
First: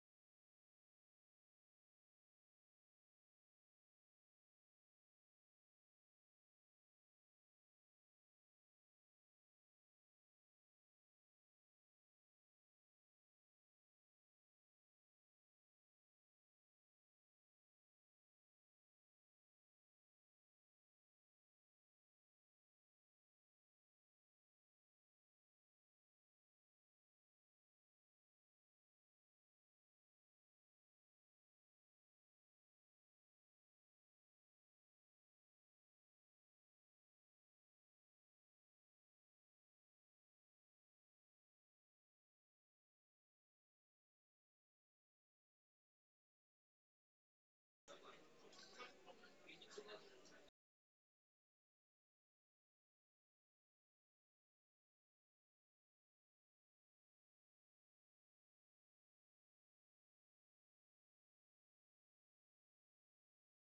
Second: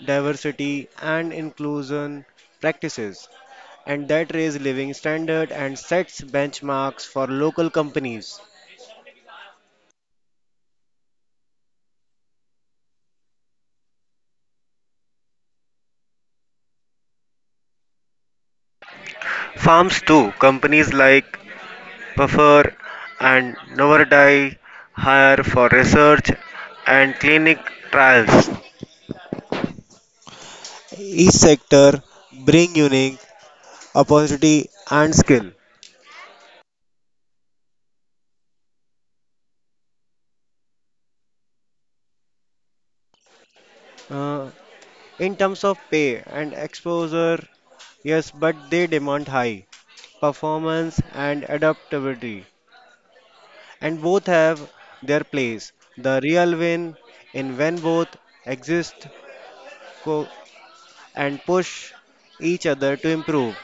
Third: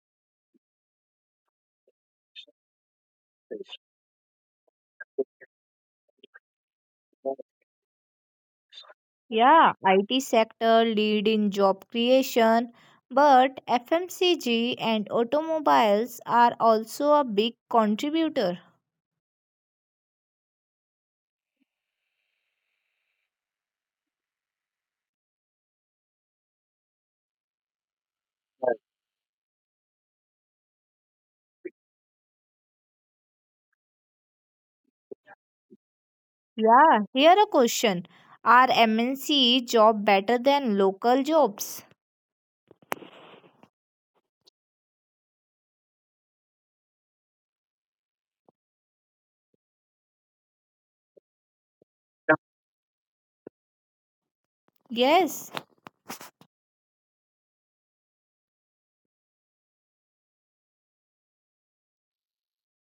diversity, and inclusion practices, and that raise living standard and sets benchmarks for local companies. Yeah, IT sector lead in job creation, but FMCG and automobiles are also a big contributor. Farms too. Companies like Buffer and Novardi hire for research and clinic trials. Each sector bring unique opportunity and skill. Yeah, here a question. Are MNC job better than local jobs? Uh, in terms of pay and exposure, yes, but they demand high performance and adaptability, and both have their place. Yes. The real win in when both exist co- and push each other to improve.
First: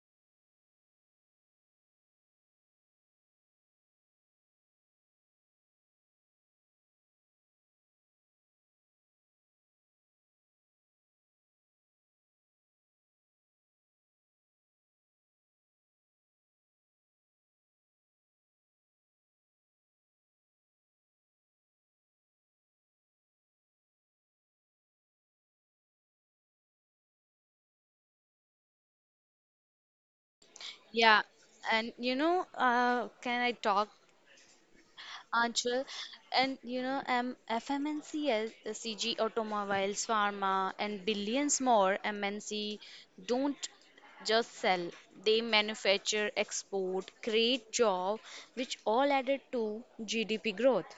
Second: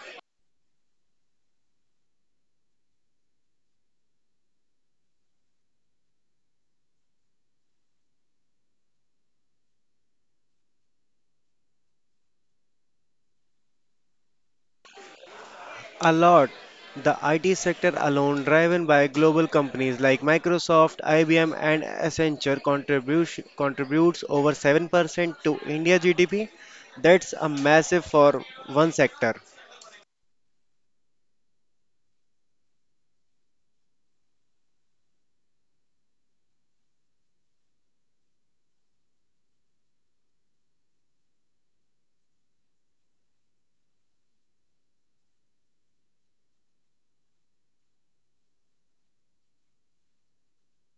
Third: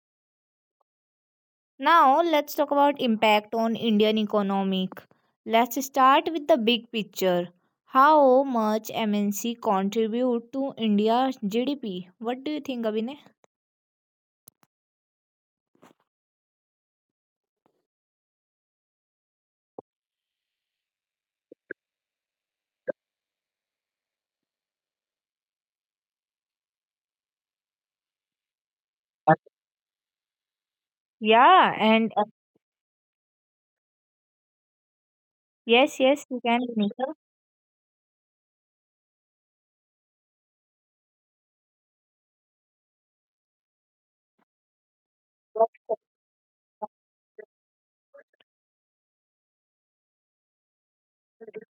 Now let's talk about impact on Indian economic. Let's start with the big picture. How much MNC contribute to India's GDP? What do you think, Abhinay? A lot. The IT sector alone, driven by global companies like Microsoft, IBM, and Accenture, contributes over 7% to India GDP. That's a massive for one sector. Yeah, Yeah, and and you know, can I talk, yes, yes, you Anshul? can make And you know, FMNCs, the CG Automobiles, Pharma, and billions more MNC don't just sell; they manufacture, export, create job, which all added to GDP growth.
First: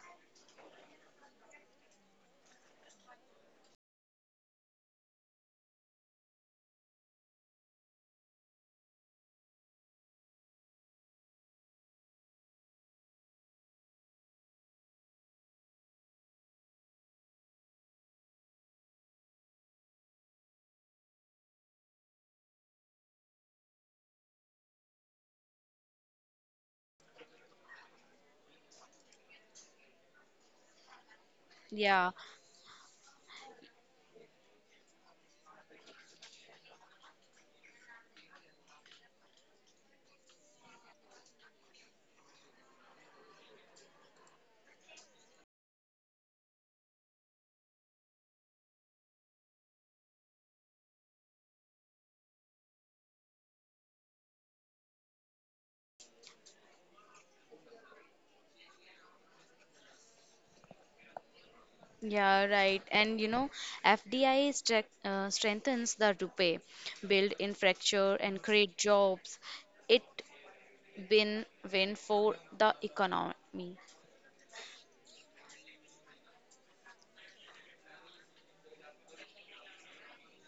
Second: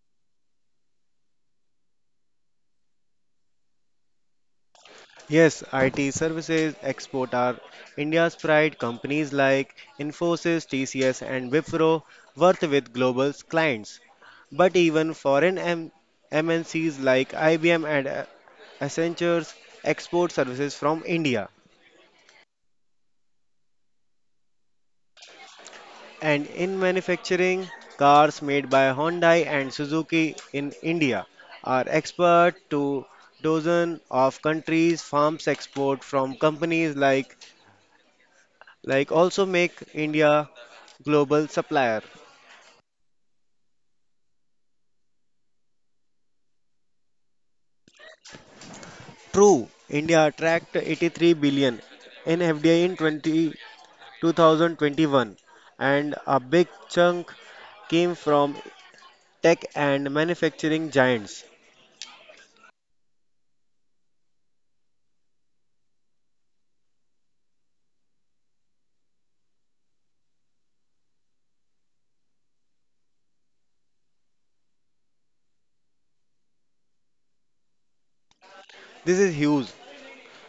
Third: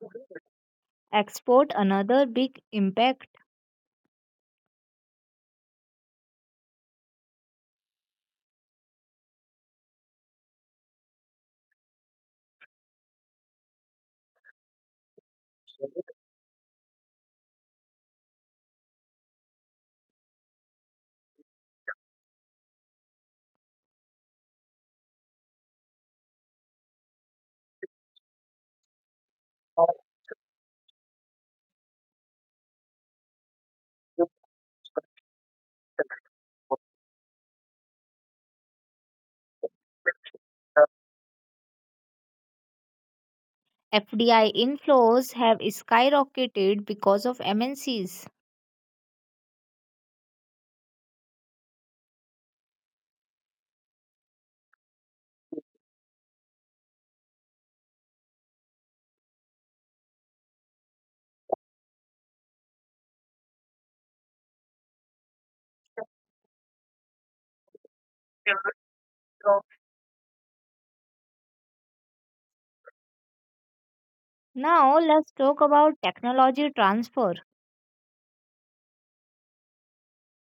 export another big impact. Yes, IT services export are India's pride. Companies like Infosys, TCS, and Wipro work with global clients. But even foreign MNCs like IBM and Accenture export services from India. And in manufacturing, cars made by Hyundai and Suzuki in India are Yeah, export to dozen of countries. Farms export from companies like also make India global supplier. FDI inflows have skyrocketed because of MNCs. True, India attract 83 billion in FDI in 2021, and a big chunk came from tech and manufacturing giants. yeah, right. And you know, FDI strengthens the rupee, build infrastructure, and create jobs. It been win for the economy. Now let's talk about technology transfer. This is huge.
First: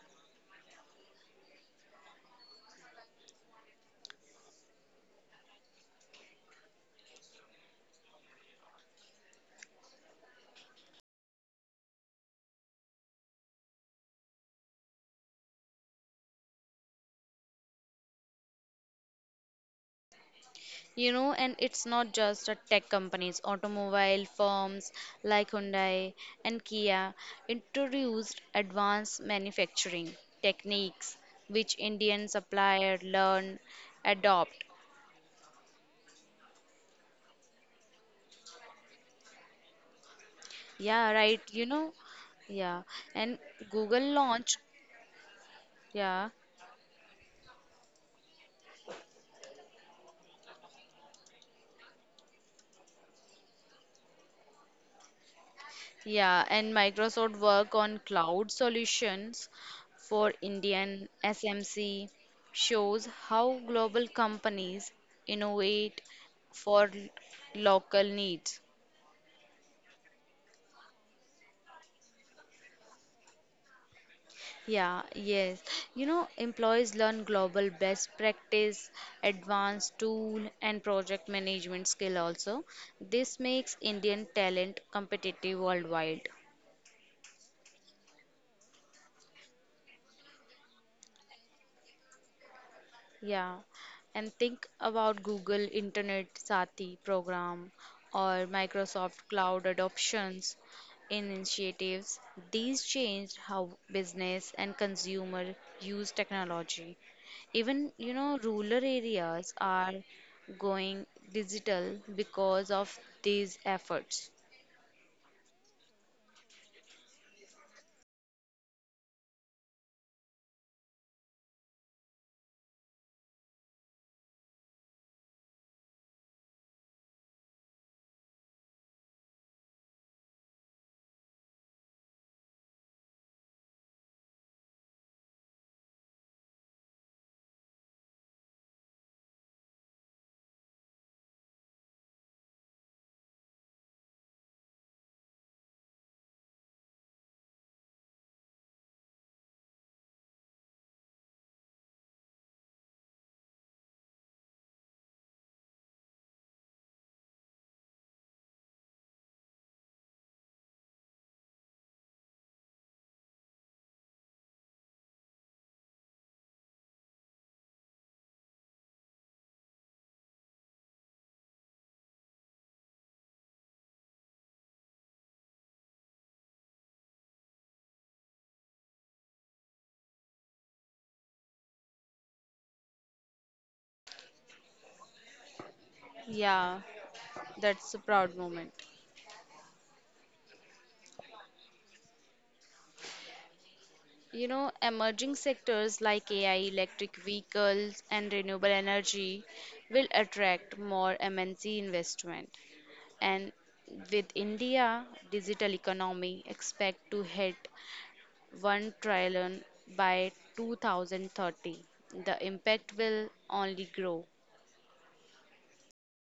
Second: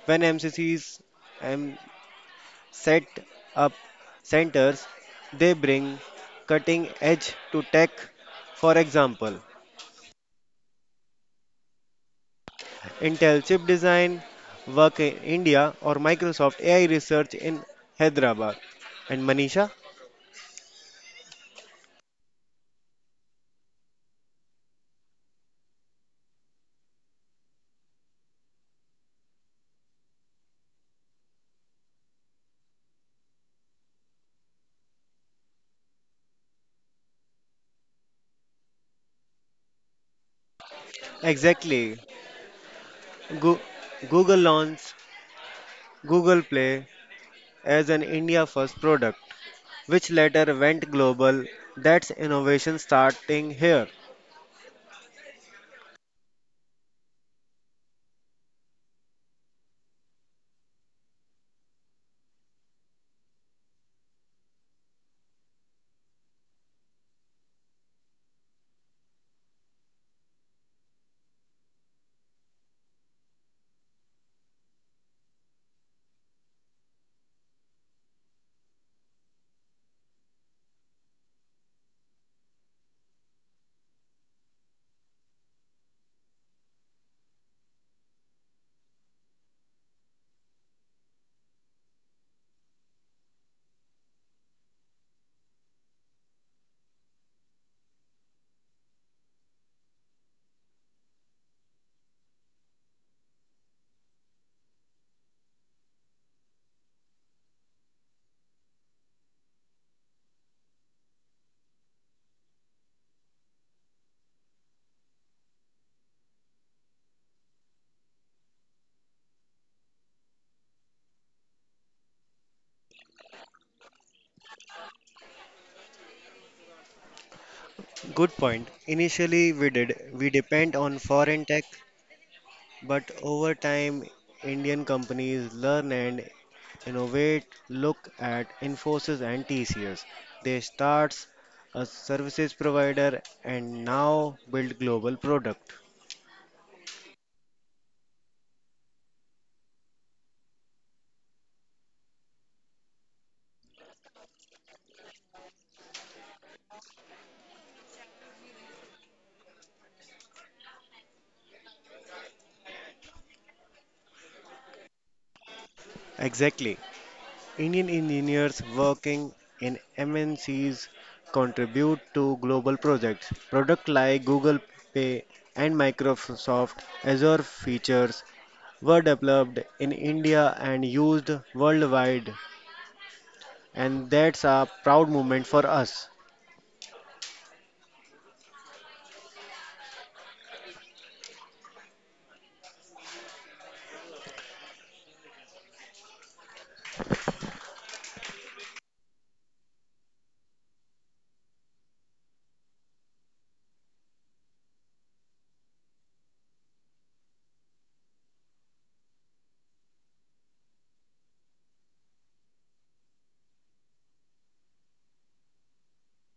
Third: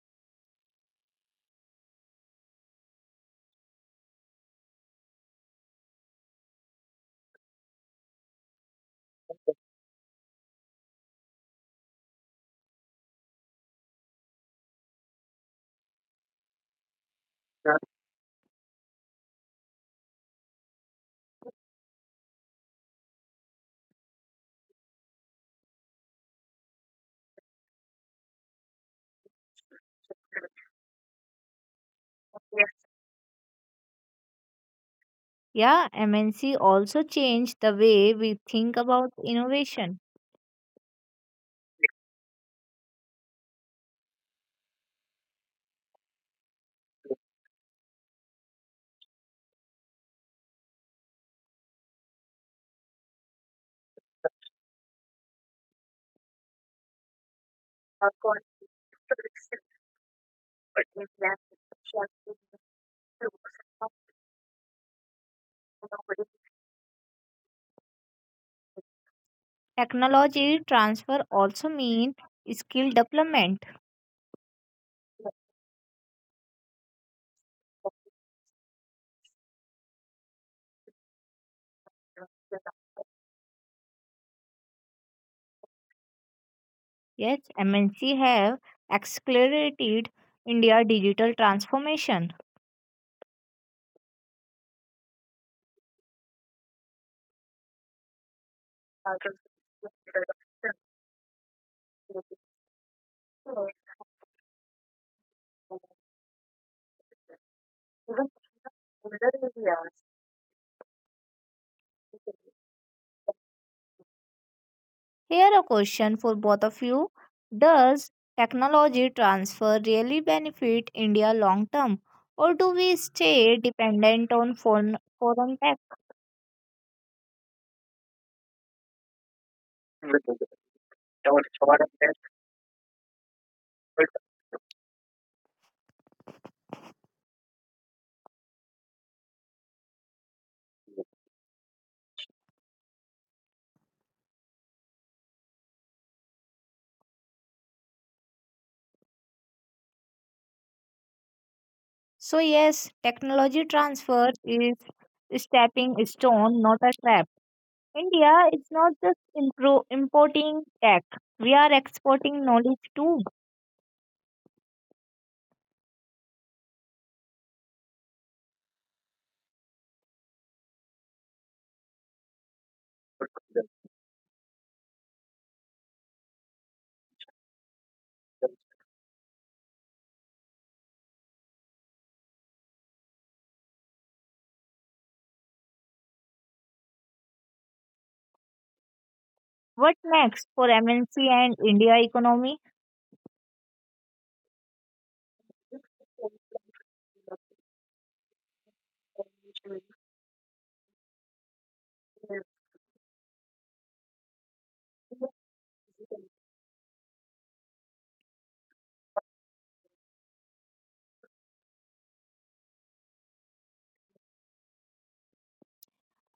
When MCCs um, set up centers, they bring cutting edge to tech. For example, Intel Chip Design Work in India or Microsoft AI Research in Hyderabad. And Manisha? You know, and it's not just the tech companies, automobile firms like Hyundai and Kia introduced advanced manufacturing techniques which Indian suppliers learn, adopt. Yeah, MNC also changed the way we think about innovation. Yeah, right, you know. Exactly. Yeah, and Goo- Google Google launched, launched yeah, Google Play as an India first product, which later went global. That's innovation starting here. yeah. And Microsoft work on cloud solutions for Indian SMC shows how global companies innovate for local needs. Technology transfer also mean skill development. Yeah, yes. You know, employees learn global best practice, advanced tool, and project management skill also. This makes Indian talent competitive worldwide. Yes, MNC have accelerated India digital transformation. Yeah, and think about Google Internet Sati program or Microsoft Cloud adoptions initiatives. These changed how business and consumer use technology. Even, you know, rural areas are going digital because of these efforts. Here a question for both of you. Does technology transfer really benefit India long term, or do we stay dependent on foreign tech? Good point. Initially, we depend on foreign tech, but over time, Indian companies learn and innovate. Look at Infosys and TCS. They start a services provider and now build global product. So, yes, technology transfer is a stepping stone, not a trap. India is not just importing tech, we are exporting knowledge too. Exactly. Indian engineers working in MNCs contribute to global projects. Products like Google Pay and Microsoft Azure features were developed in India and used worldwide, and that's a proud moment for us. Yeah, that's a proud moment. What next for MNC and India economy? You know, emerging sectors like AI, electric vehicles, and renewable energy will attract more MNC investment. And with India digital economy expect to hit 1 trillion by 2030. The impact will only grow.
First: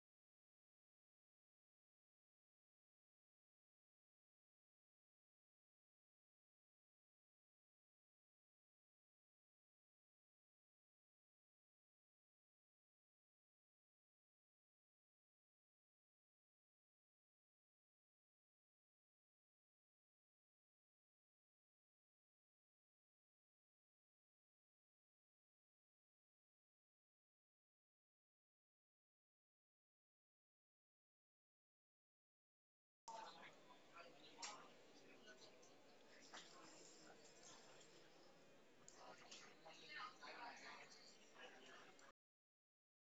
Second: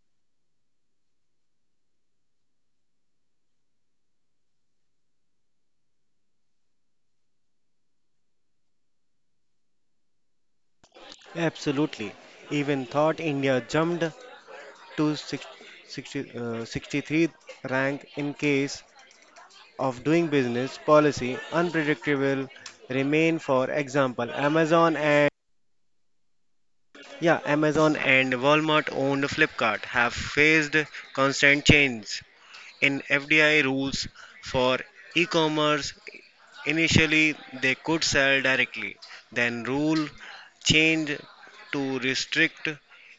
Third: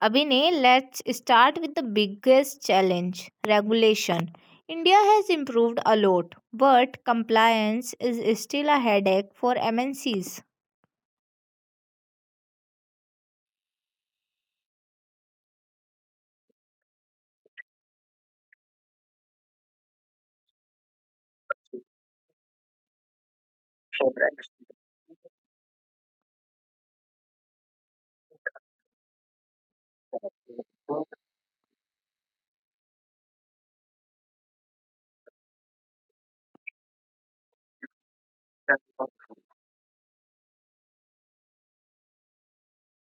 Abhinay, let's start with the biggest challenge regulation. India has improved a lot, but compliance is still a headache for MNCs. Absolutely. Even thought India jumped to 60, 63rd rank in case of doing business policy unpredictable remain, for example, Amazon and, yeah, Amazon and Walmart owned Flipkart have faced constant change in FDI rules for e-commerce. Initially, they could sell directly, then rule changed to restrict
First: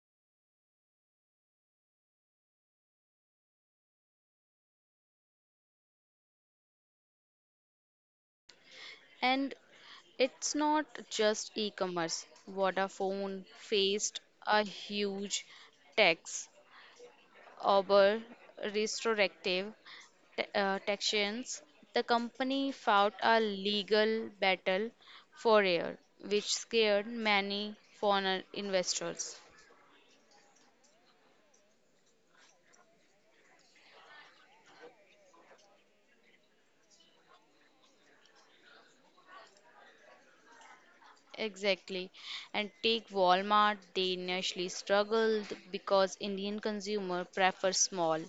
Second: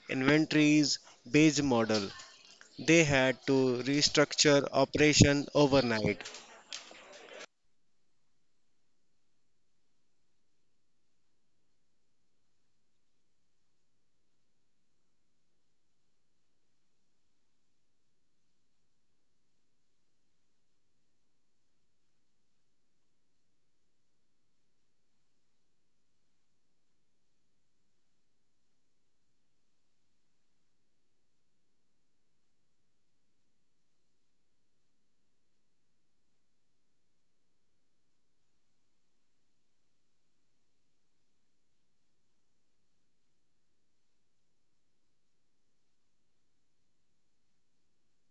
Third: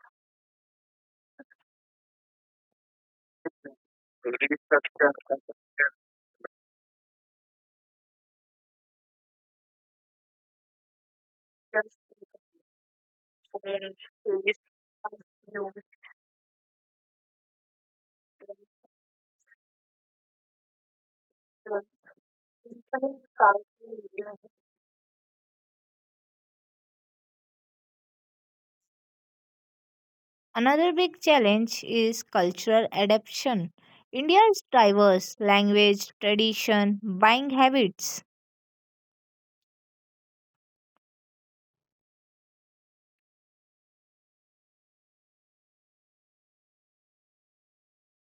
inventories based model. They had to restructure operation overnight. And it's not just e-commerce. Vodafone faced a huge tax over restorative taxations, the company fought a legal battle for air, which scared many foreign investors. Another big challenge is cultural adaptation. India's diverse language, tradition, buying habits, Exactly. And take Walmart, they initially struggled because Indian consumer prefer small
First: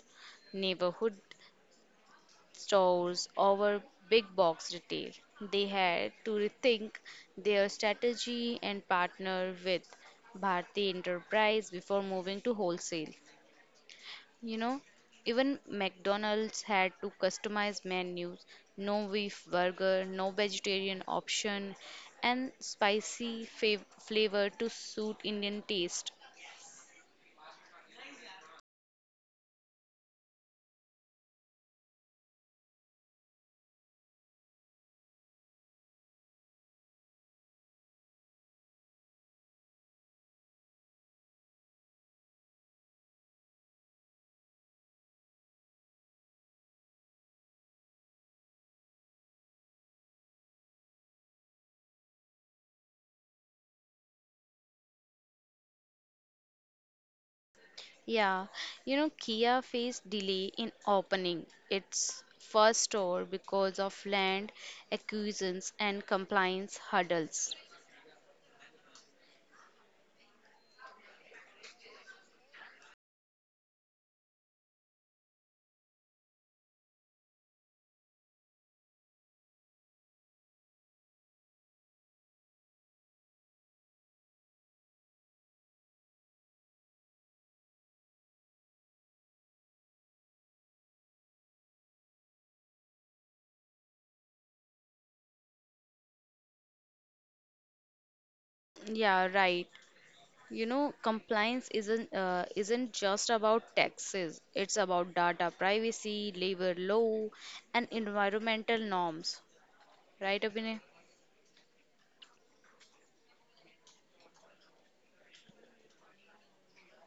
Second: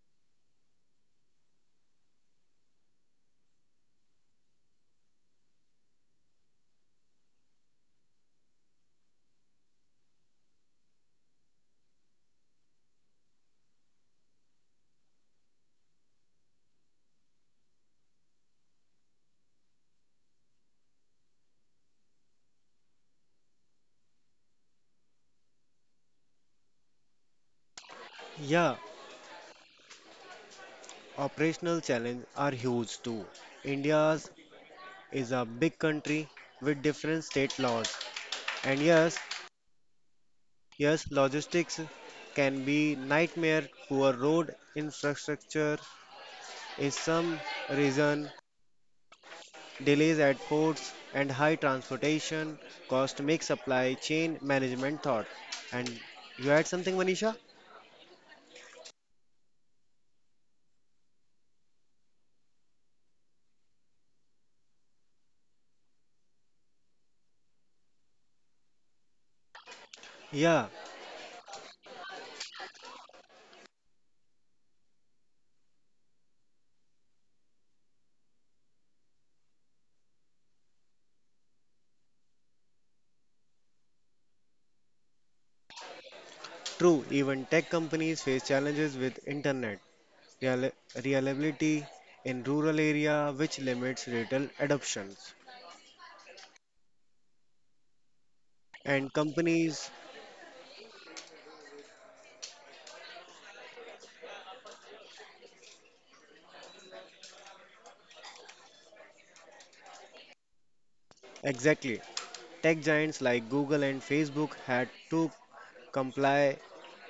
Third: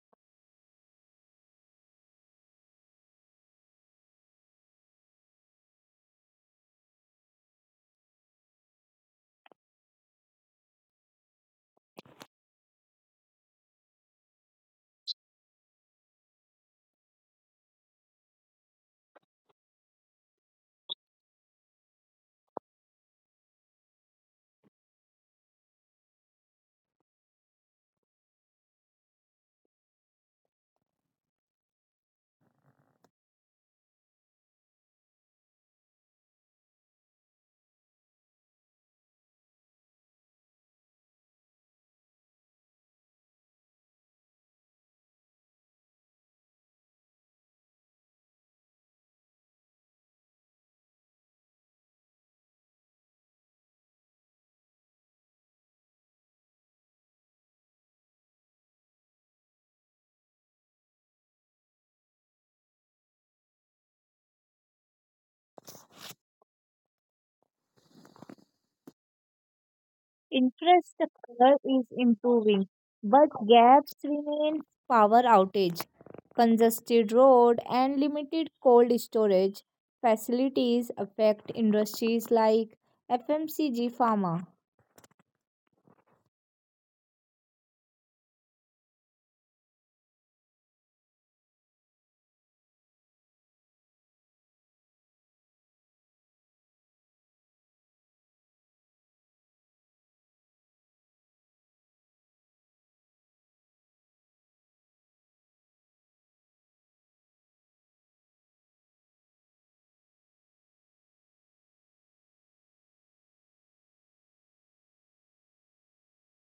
neighborhood stores over big box retail. They had to rethink their strategy and partner with Bharti Enterprise before moving to wholesale. You know, even McDonald's had to customize menus, no beef burger, no vegetarian option, and spicy flavor to suit Indian taste. Yeah, operational challenges are huge too. India's is a big country with different state laws. And yes, logistics can be nightmare, poor road infrastructure, is some reason delays at ports and high transportation cost make supply chain management thought. And you had something, Manisha? Yeah, you know, Kia faced delay in opening its first store because of land acquisitions and compliance hurdles. Yeah, infrastructure is improving, but gaps remain power outage, congested road and limited cold storage facilities affect industries like FMCG pharma. true. Even tech companies face challenges with internet reali- reliability in rural area, which limits retail adoptions. And Yeah, right. companies, You know, compliance isn't just about taxes. It's about data privacy, labor law, and environmental norms. Right, Abhinay? exactly. Tech giants like Google and Facebook had to comply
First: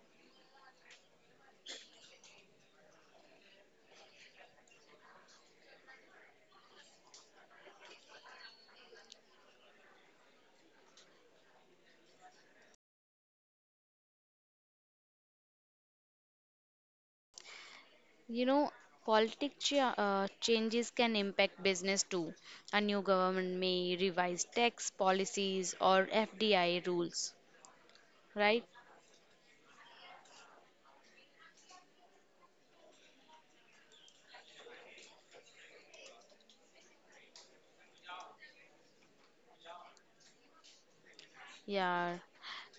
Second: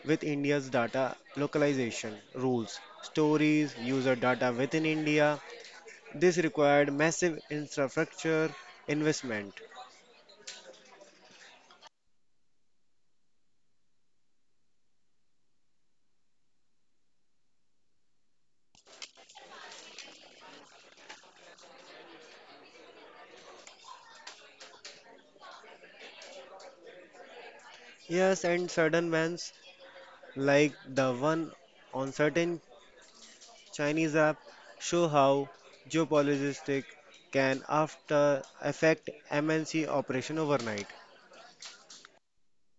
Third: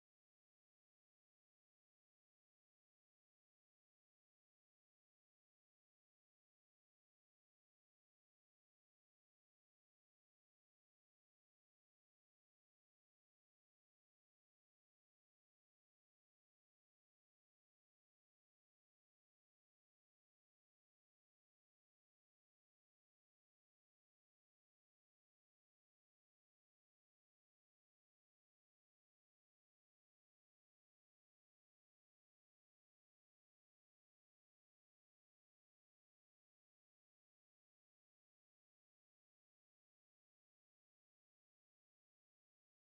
with India's data localization rules, stories, user data within India. This required massive infrastructure investment. You know, changes can impact business too. A new government may revise tax policies or FDI rules, Yes, right? and sudden bans like the one on certain Chinese app show how geopolitics can after affect MNC operation overnight. Yeah.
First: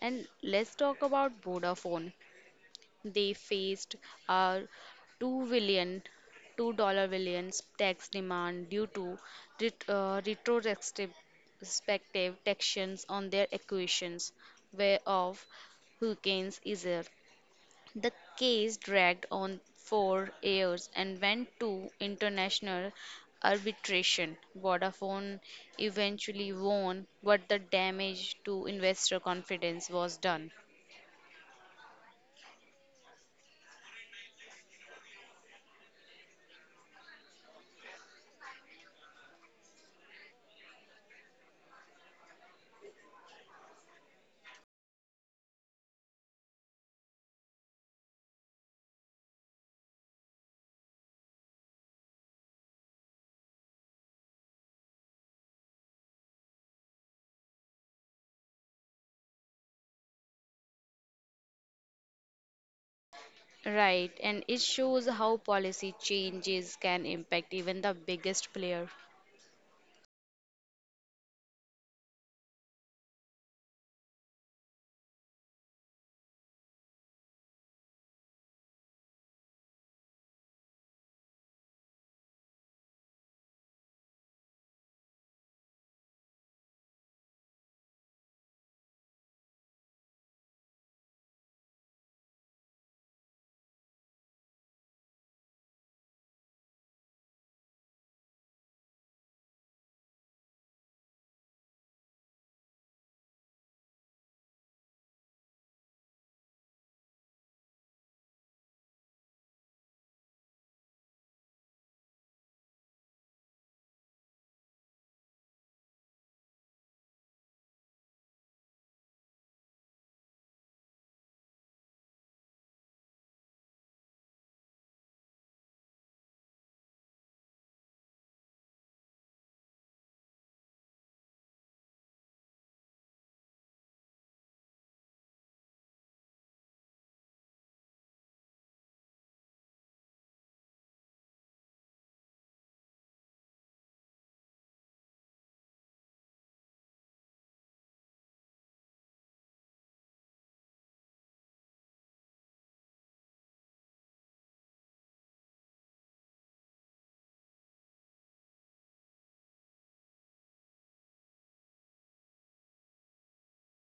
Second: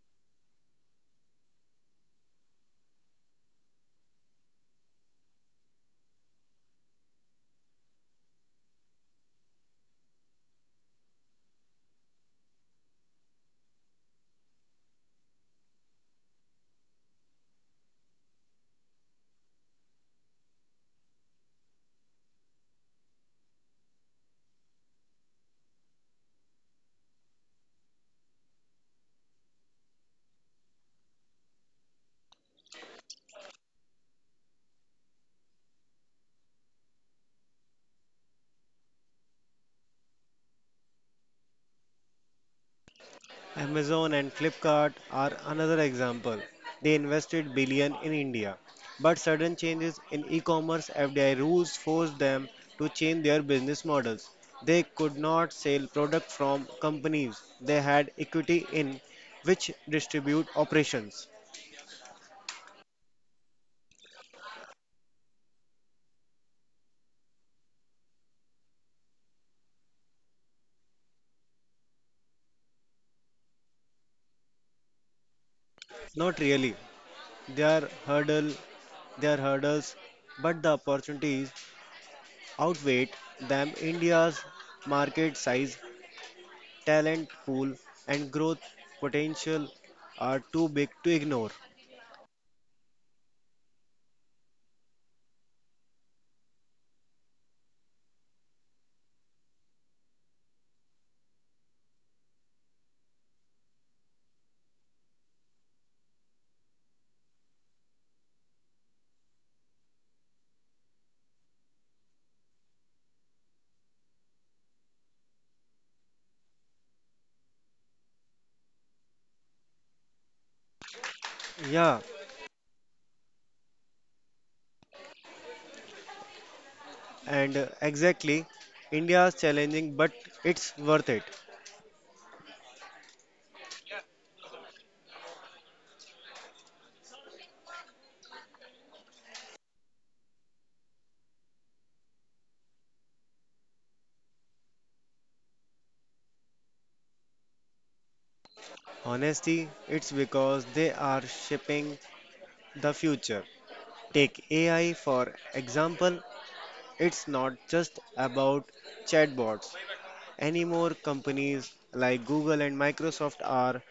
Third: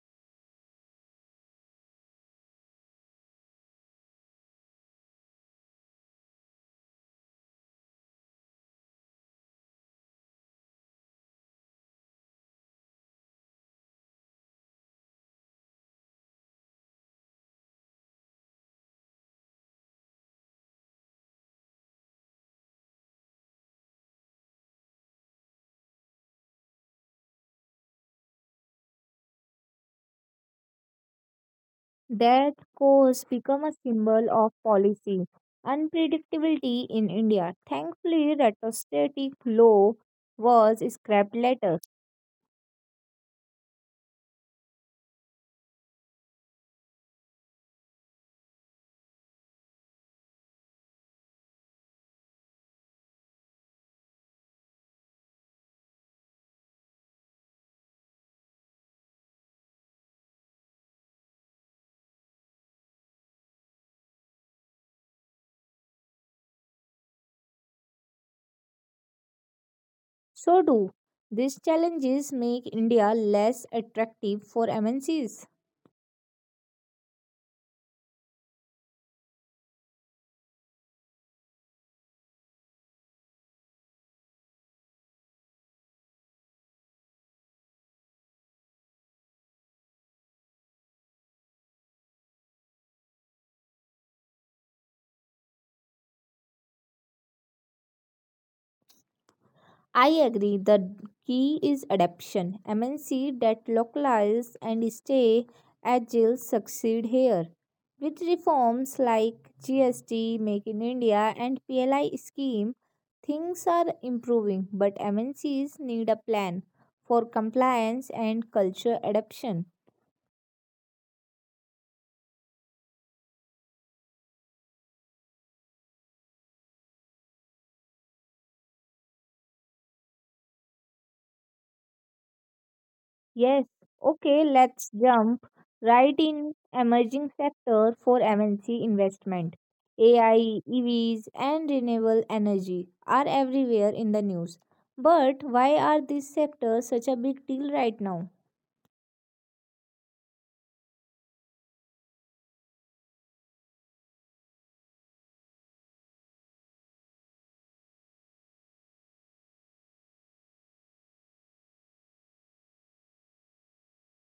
And let's talk about Vodafone. They faced a 2 billion, $2 billion tax demand due to ret- retrospective respective taxations on their acquisitions, whereof Hurricanes Isaac. The case dragged on for years and went to international arbitration. Vodafone eventually won, but the damage to investor confidence was done. That course become a symbol of policy unpredictability in India. Thankfully, retrostatic law was scrapped later. Amazon and Flipkart are another example. They invested billion in India, but sudden changes in e-commerce FDI rules forced them to change their business models. They could not sell product from companies they had equity in, which distribute operations. Right, and it shows how policy changes can impact even the biggest player. So do these challenges make India less attractive for MNCs? Not really. Their hurdle, their hurdles, but the opportunities outweighed them. India's market size, talent pool, and growth potential are too big to ignore. I agree. The key is adaptation. MNC that localize and stay agile succeed here. With reforms like GST, Make in India, and PLI scheme, things are improving, but MNCs need a plan for compliance and culture adaptation. Yeah, and exactly, India is challenging, but it's worth it. Yes, okay, let's jump right in emerging sector for MNC investment. AI, EVs and renewable energy are everywhere in the news. But why are these sectors such a big deal right now? It's because they are shaping the future. Take AI for example, it's not just about chatbots anymore. Companies like Google and Microsoft are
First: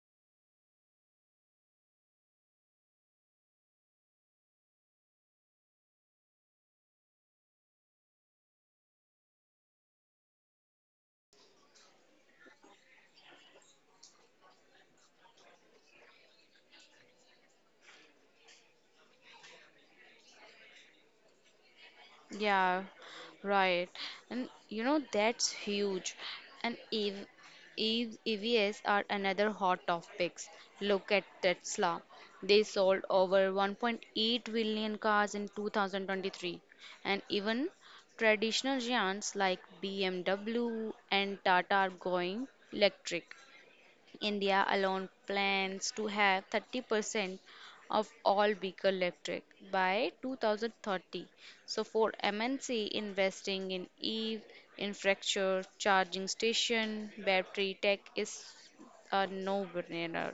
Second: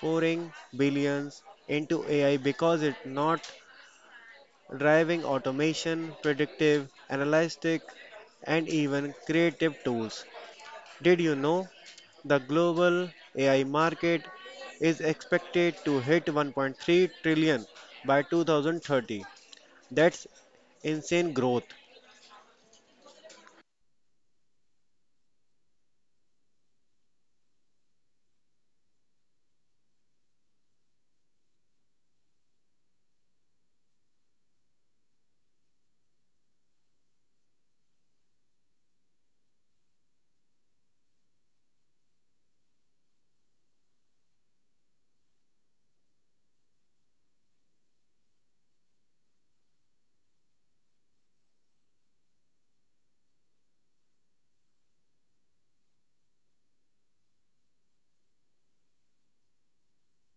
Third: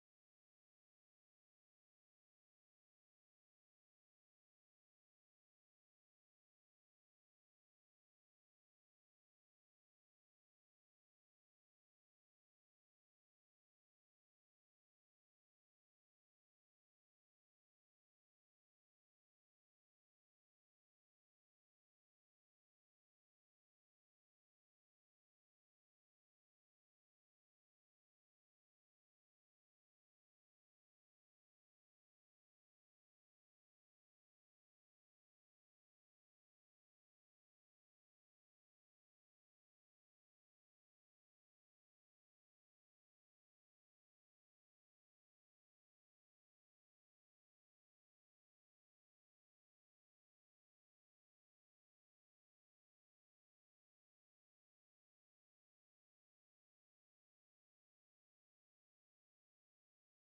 pouring billions into AI because it's not driving automation, predictive, analytic, and even creative tools. Did you know the global AI market is expected to hit 1.3 trillion by 2030? That's insane growth. Yeah, right. And you know, that's huge. And EVs are another hot topics. Look at Tesla. They sold over 1.8 billion cars in 2023. And even traditional giants like BMW and Tata are going electric. India alone plans to have 30% of all vehicle electric by 2030. So for MNC investing in EV infrastructure, charging station, battery tech is a no-brainer.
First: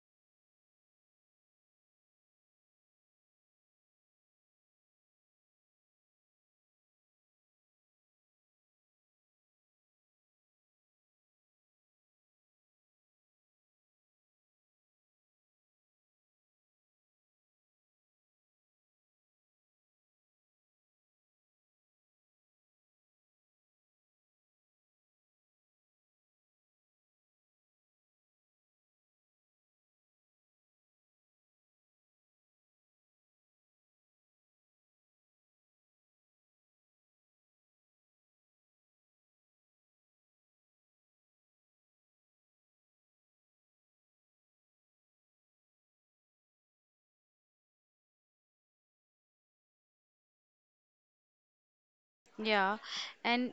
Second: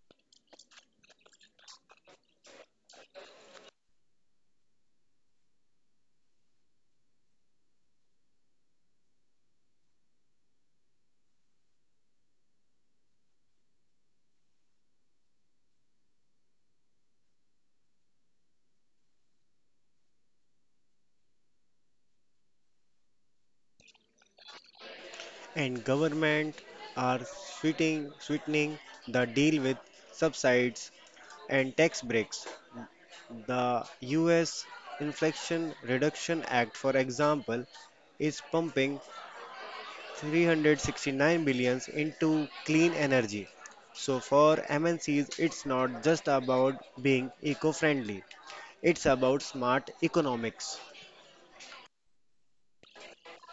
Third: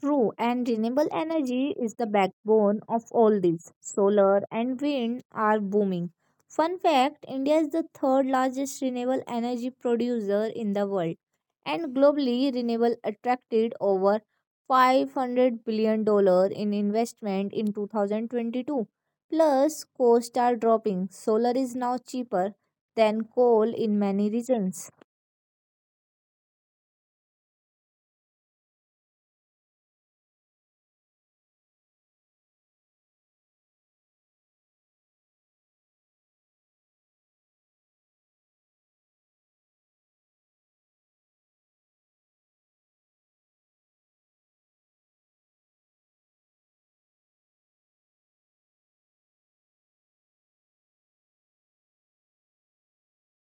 True, and renewable energy is the backbone of all this. Solar and wind are booming. Fun fact, India is the third largest renewable energy producer in the world, and globally, renewable attracted over $500 billion dollars in investment in 2022. Plus, costs are dropping. Solar is now cheaper than coal in many regions. And government are sweetening the deal with subsidies and tax breaks. The US Inflation Reduction Act, for example, is pumping 369 billions into clean energy. So for MNCs, it's not just about being eco-friendly. It's about smart economics. Yeah, and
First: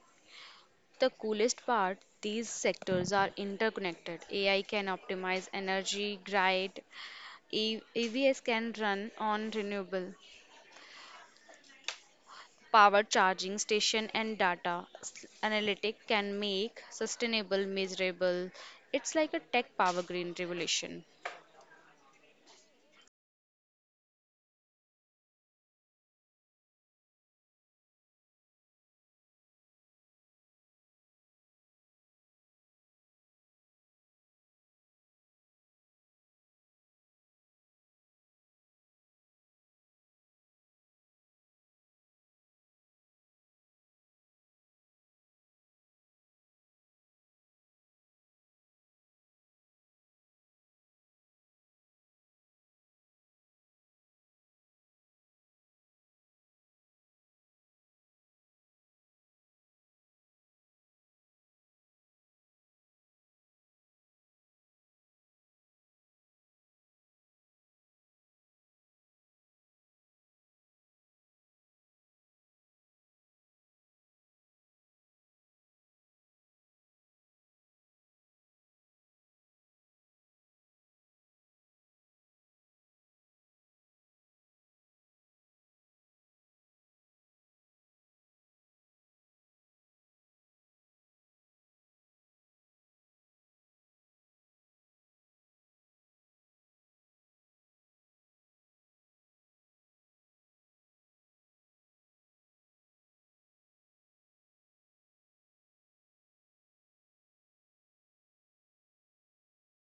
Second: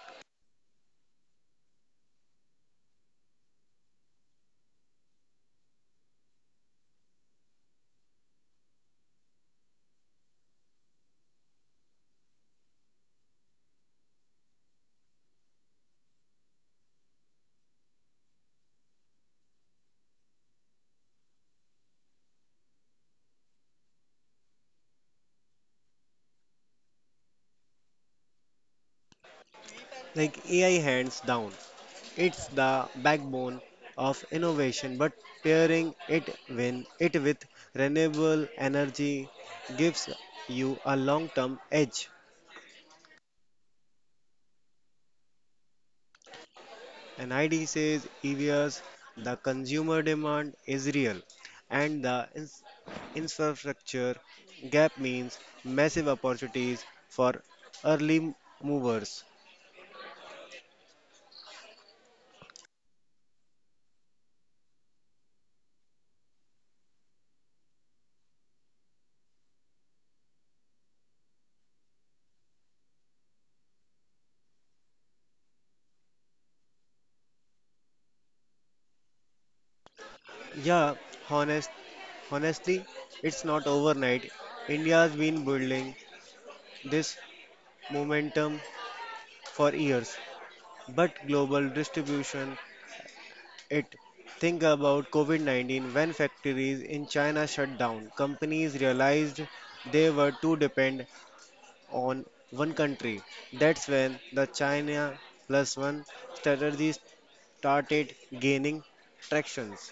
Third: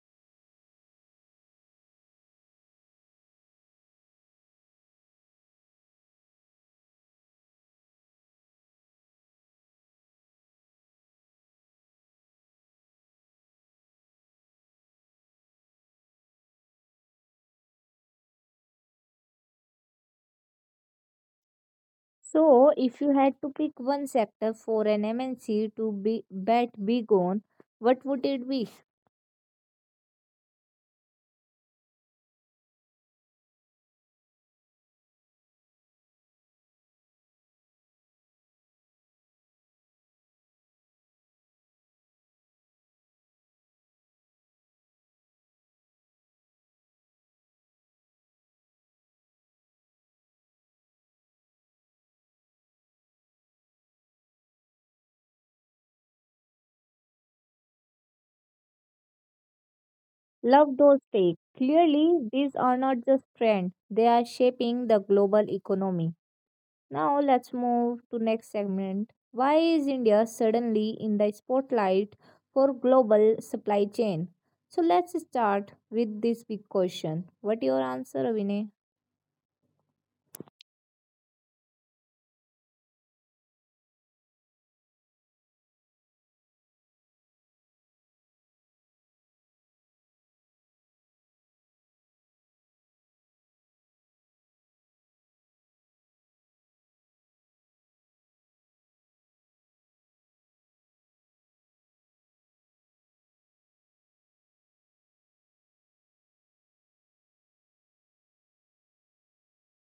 the coolest part, these sectors are interconnected. AI can optimize energy, grid, EVs can run on renewable, power charging station and analytic can make sustainable measurable. It's like a tech power green revolution. So, if you had to pick one sector for an MNC to be bet big on, what would it be? Like AI hands down. It's the backbone of innovation, but pairing it when it with renewable energy gives you a long-term edge. And ID says EVS, the consumer demand is real, and the infrastructure gap means massive opportunities for early movers. Love those takes. Clearly, these are not just trends; they are shaping the global economy. Now, let's move to next segment. Why is India suddenly in the spotlight for global supply chain? So, let's start with this big question. What your answer, Vinay? Yeah, honest, honestly, it's not overnight. India's been building this momentum for years, but global distribution. It. Think about COVID 19 when factories in China shut down. Companies realized they were too dependent on one country. That's when the China plus one strategy started gaining tractions.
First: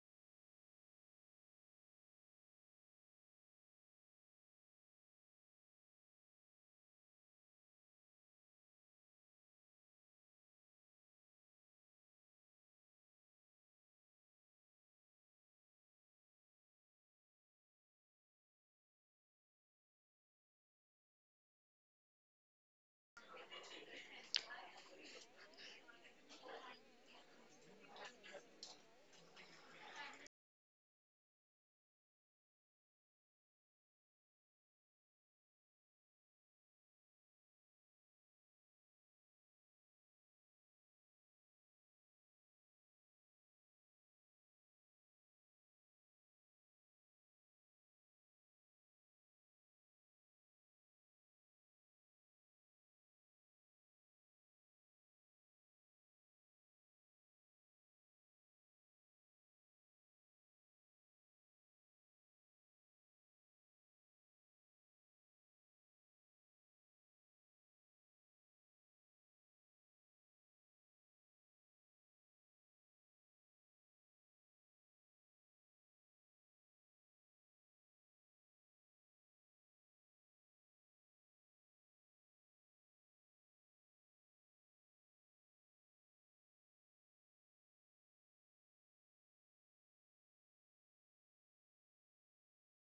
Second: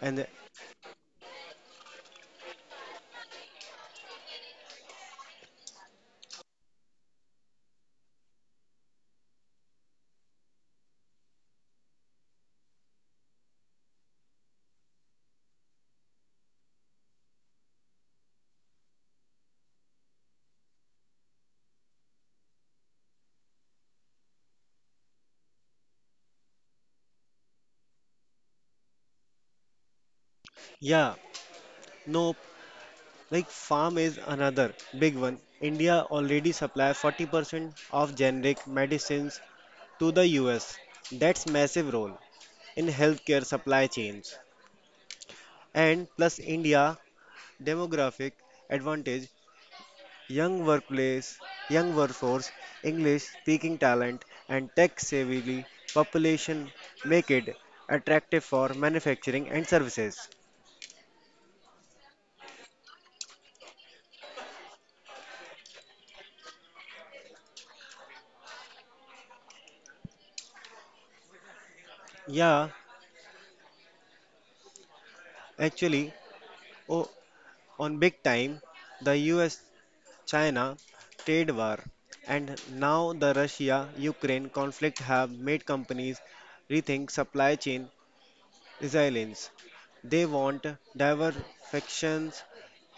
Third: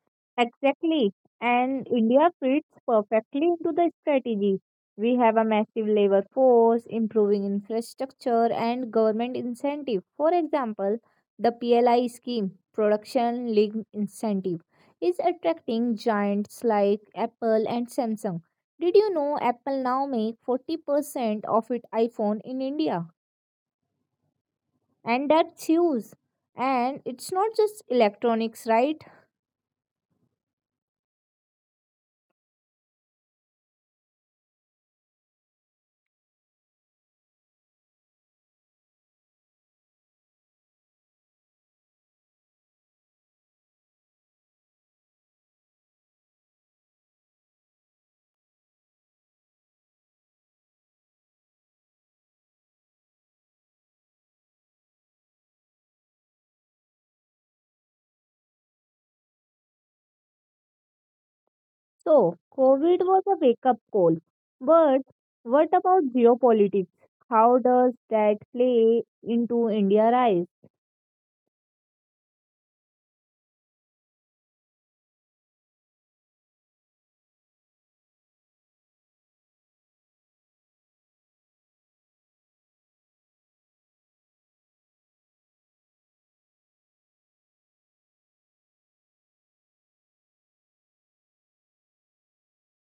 And Exactly. And India fits perfectly into the strategy. We have a massive labor force, improving infrastructure, and government incentive. For example, the PLI scheme, Production Linked Incentive, is attracting giants like Apple and Samsung. Did you know Apple now make 40% of its iPhone in India? And that's huge. And it's not just electronics, right? yeah, nope, like farm is another big one. India already supplies 40% of generic medicines to the US. That's massive role in healthcare supply chains. And plus India demographic advantage, young workplace, young workforce, English speaking talent, and tech savvy population make it attractive for manufacturing and services. So, COVID was a wake up call. But what about geopolitics? How does that play into India's rise? Yeah, actually, oh, on big time, the US China trade war and now the Russia Ukraine conflict have made companies rethink supply chain resilience. They want diversifications.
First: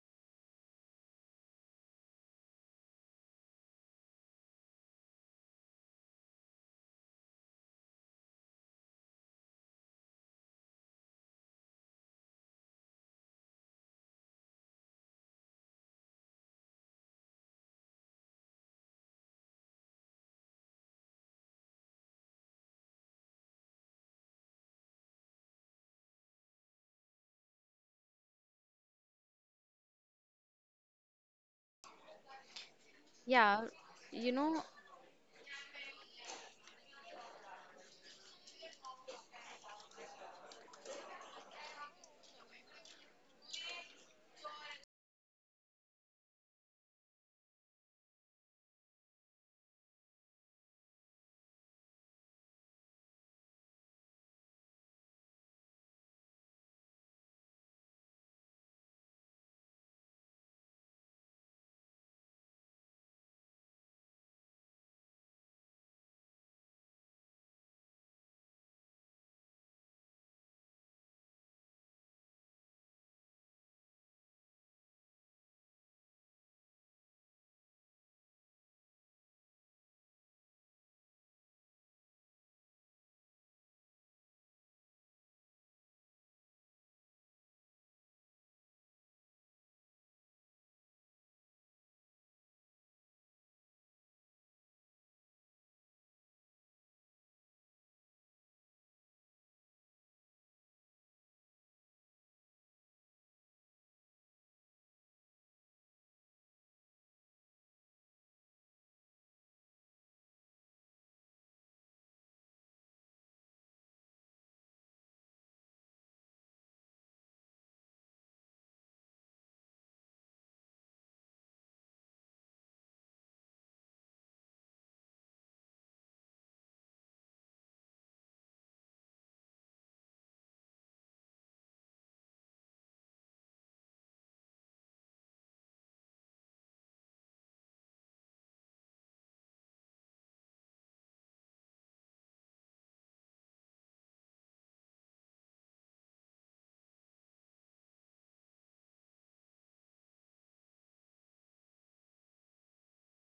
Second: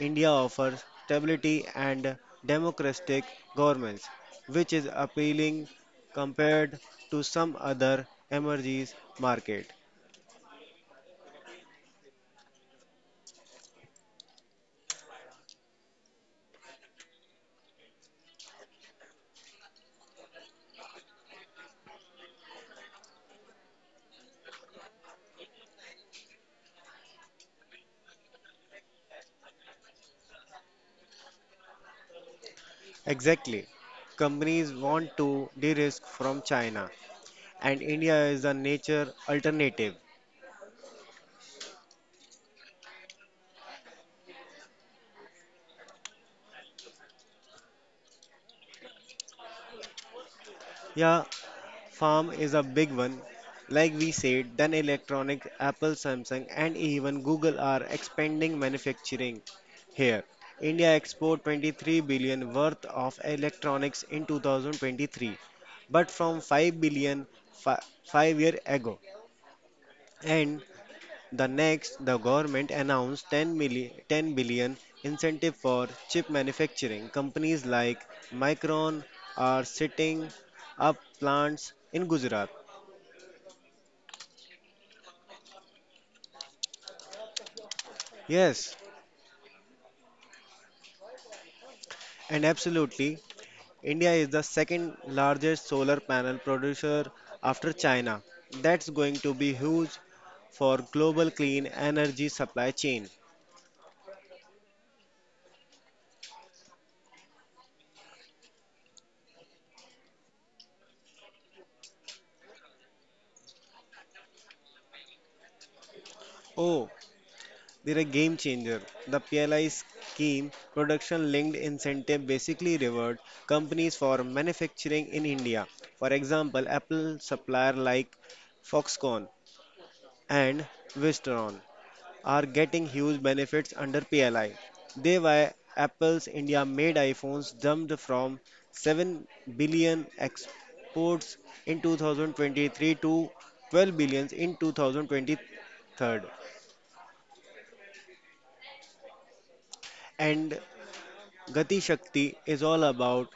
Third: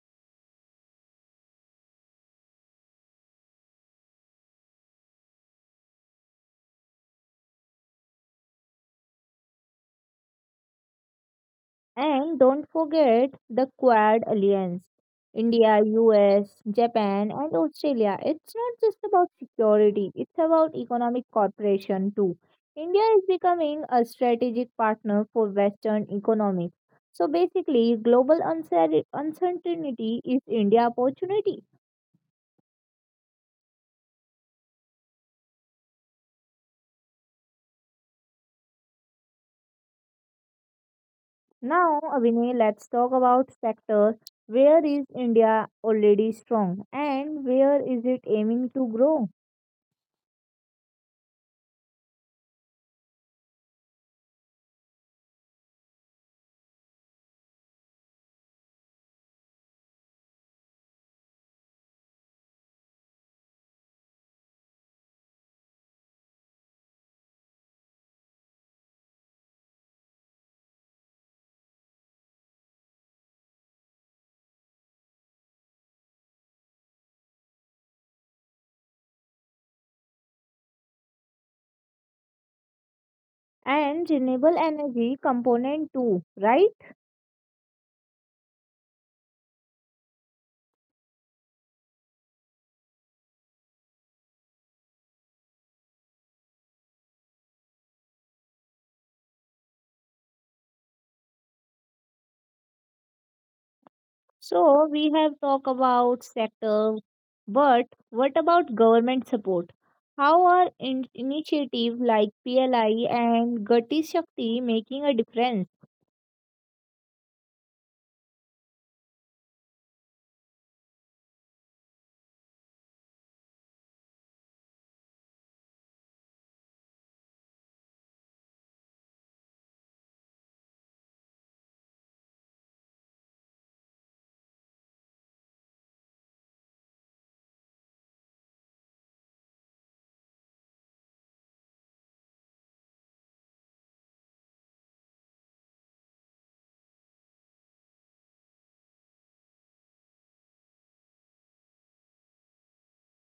India offers stability and democratic governments, which is appealing compared to some other emerging market. And don't forget the Quad Alliance India, US, Japan, and Australia. It's not just about security, it's about economic cooperation too. India is becoming a strategic partner for Western economies. So basically, global uncertainty is India opportunity. Yeah, Exactly. you know. Companies want to de-risk from China, and India is a nature alternative. Now, Abhinay, let's talk about sectors. Where is India already strong and where is it aiming to grow? Yeah, Farm is a big one. Like we said, then electronics, Apple, Samsung, and even Google are expanding manufacturing here. India export 23 billion worth of electronics in 2023, but from 5 billion 5 year ago. And the government announced 10 billion incentive for chip manufacturing. Companies like Micron are setting up plants in Gujarat. And renewable energy component too, right? Yes, and absolutely. India is the second largest solar panel producer after China. That's going to be huge for global clean energy supply chain. So, we have talked about sector, but what about government support? How are initiatives like PLI and Gati Shakti making a difference? Oh, they're a game changer. The PLI scheme, production linked incentive, basically rewards companies for manufacturing in India. For example, Apple supplier like Foxconn and Wistron are getting huge benefits under PLI. They why Apple's India made iPhones jumped from 7 billion exports in 2023 to 12 billions in 2023. And Gati Shakti is all about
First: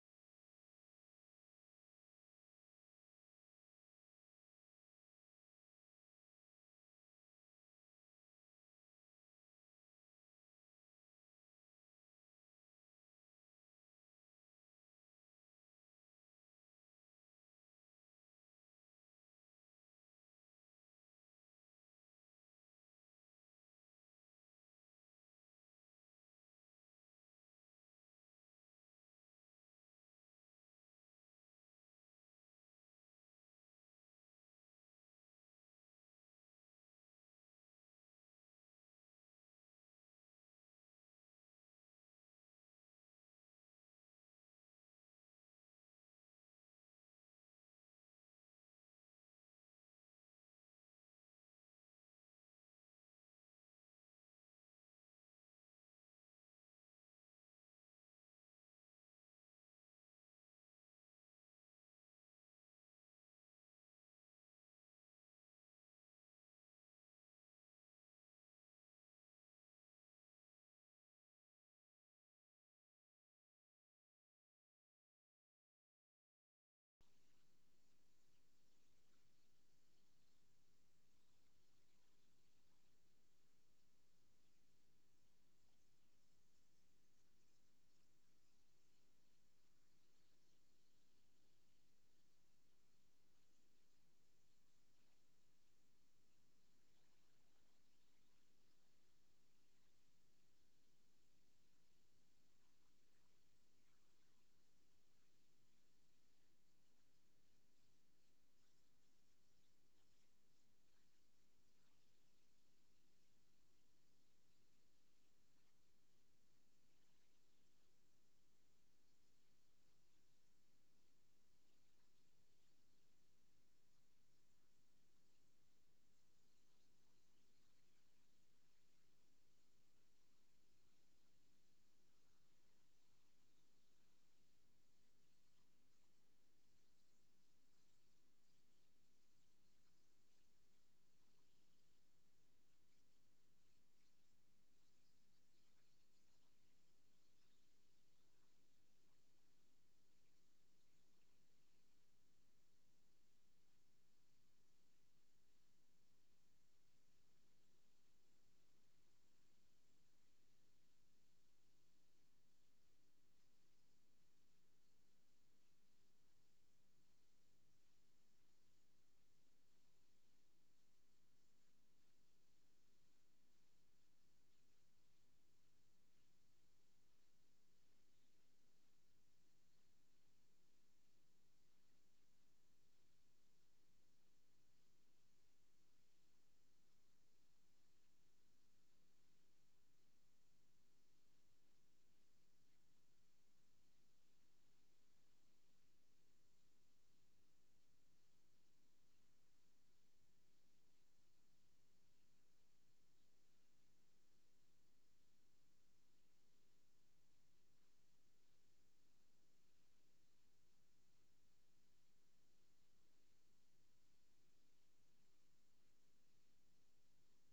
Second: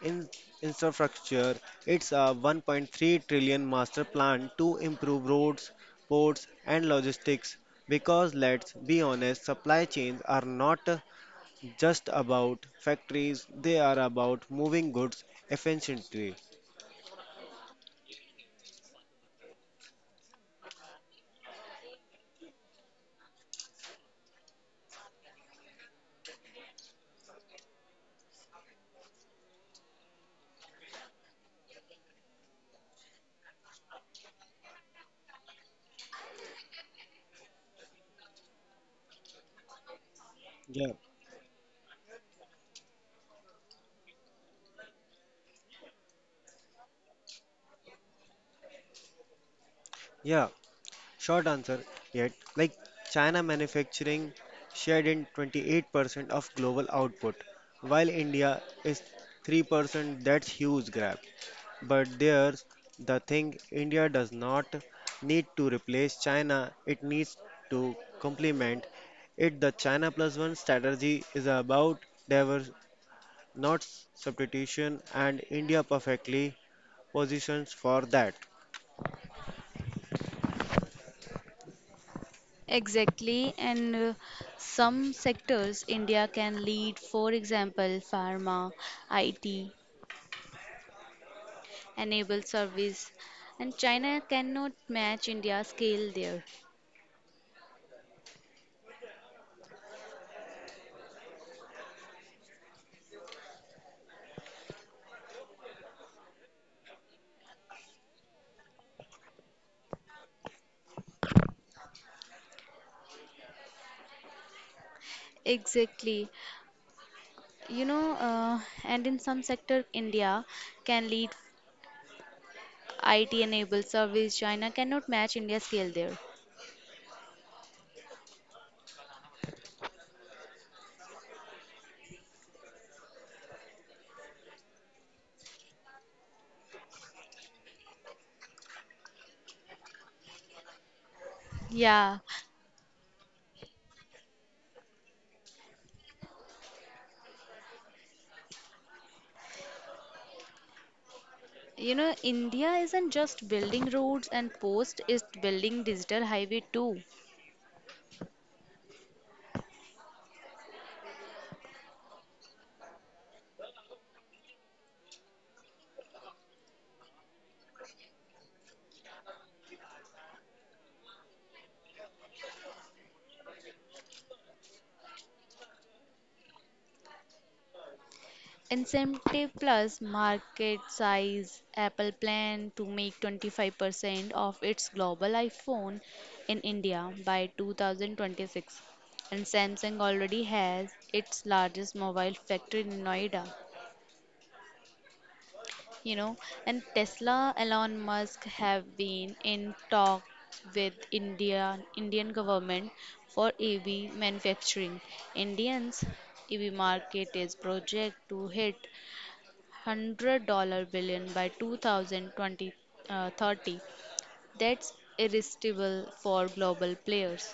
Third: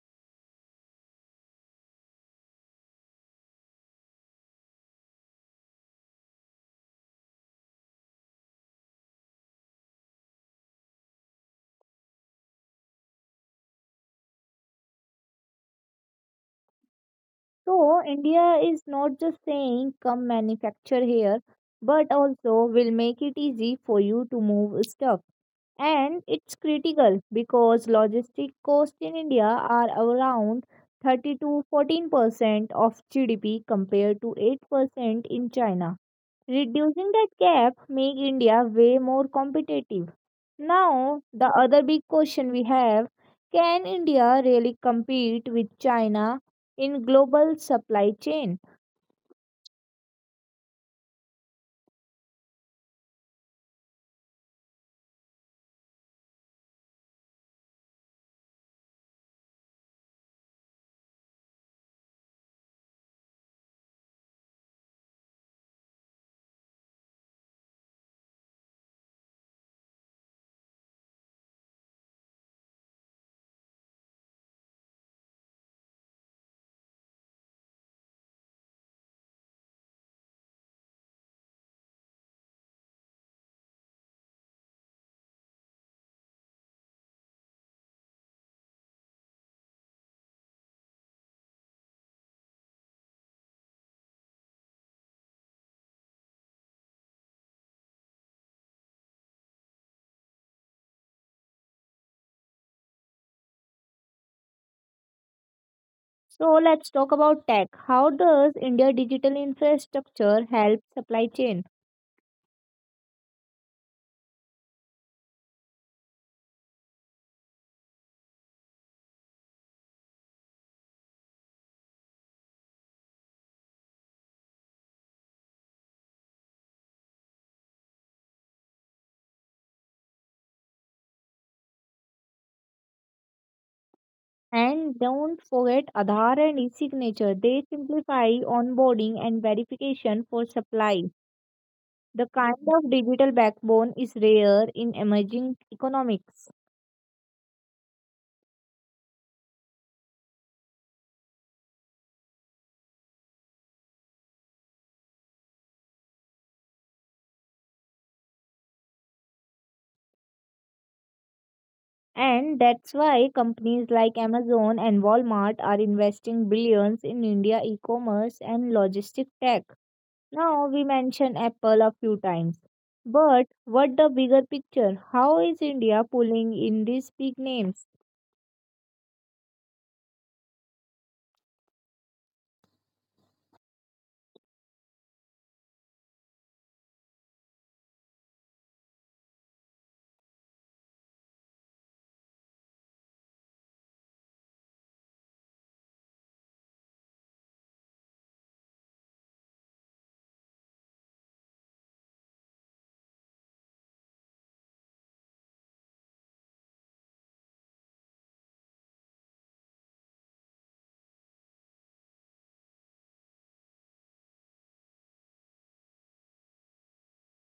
in- infrastructure. It's a 1.3 trillion master plan to improve roads, ports, and logistics because let's be honest, supply chains are not just about factories, they are about moving goods efficiently. So, India is not just saying come manufacture here, but also will make it easy for you to move stuff. And it's critical because logistic costs in India are around 30 to 14% of GDP compared to 8% in China. Reducing that gap make India way more competitive. Yeah, Now, the other big question we have, can India really compete with China in global supply chain? yeah, short answer yet. Like China manufacturing shared in 28% of global output, while India is 3%. That's huge gap. But there's the thing, India does not need to replace China, it needs to complement it. The China plus one strategy is about diverse not substitution, and India perfectly positions for that. Exactly, and some sectors India can lead, for example, pharma, IT, enabled service, and China cannot match India's scale there. So let's talk about tech. How does India digital infrastructure help supply chain? Exactly, and in some sector India can lead IT enabled service, China cannot match India's scale there. And don't forget Aadhaar and e-signature. They simplify onboarding and verification for supply. Yeah, The kind of digital backbone is rare in emerging economics. India isn't just building roads and posts, it's building digital highway too. And that's why companies like Amazon and Walmart are investing billions in India e-commerce and logistic tech. Now we mentioned Apple a few times. But what the bigger picture? How is India pulling in these big names? Incentive Plus market size Apple plan to make 25% of its global iPhone in India by 2026. And Samsung already has its largest mobile factory in Noida. you know and Tesla Elon Musk have been in talk with India indian government for EV manufacturing. Indians EV market is project to hit $100 billion by 2020, 30. That's irresistible for global players.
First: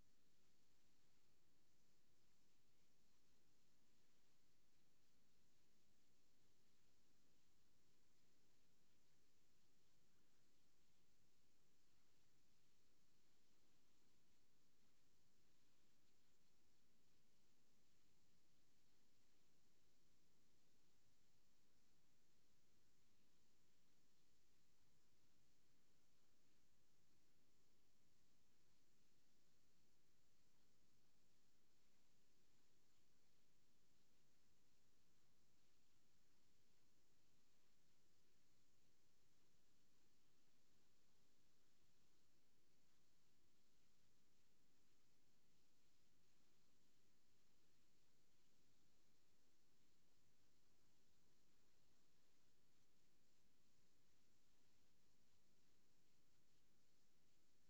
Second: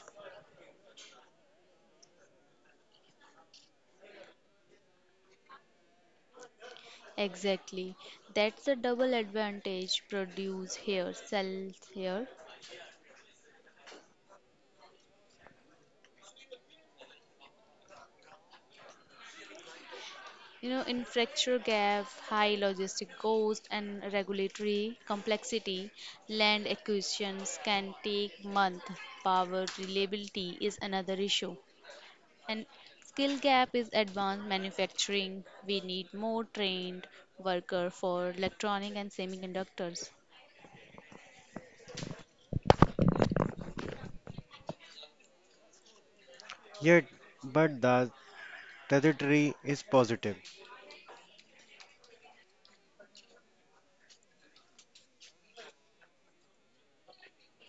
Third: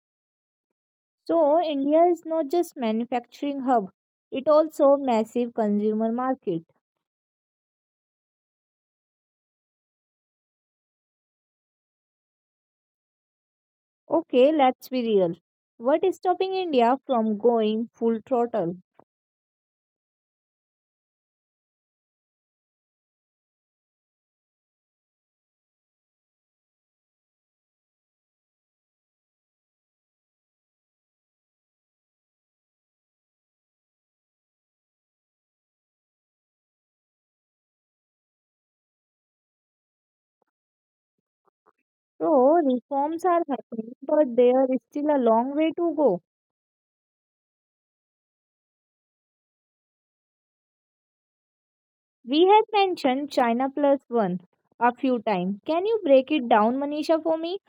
So India is not just manufacturing hub, it also massive consumer market. Exactly, that's the double advantage, produce here sells here. Okay, let's be real. What is stopping India from going full throttle? You know, infrastructure gap, high logistic cost, and regulatory complexity, land acquisitions can take months. Power reliability is another issue. And skill gap is advanced manufacturing. We need more trained worker for electronic and semiconductors. So, reforms are happening, but there is still a long way to go. Yet, but the trajectory is positive. We had mentioned China plus one a few times. Can you break it down, Manisha, for me?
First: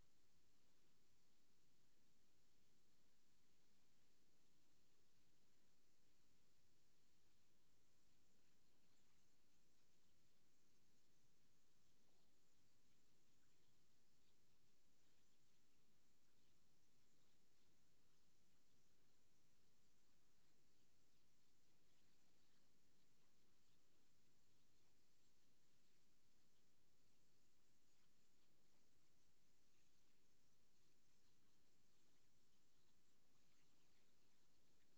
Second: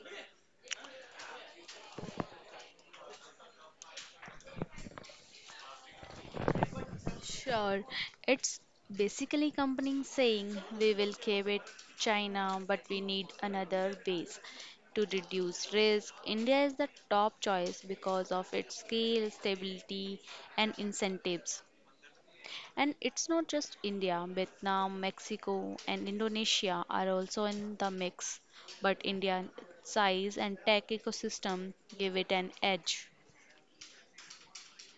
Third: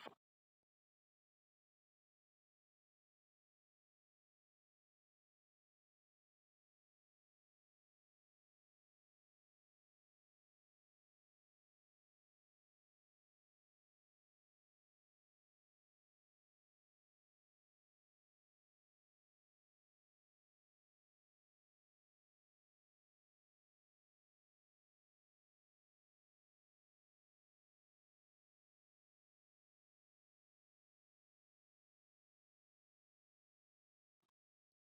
Sure, it's basically company saying we will cave it China, but we need another base to reduce risk. India is the top choice because of its scale, stability, and incentives. And it's not just India, Vietnam, Mexico, and Indonesia are also in the mix, but India's size and tech ecosystem give it an edge.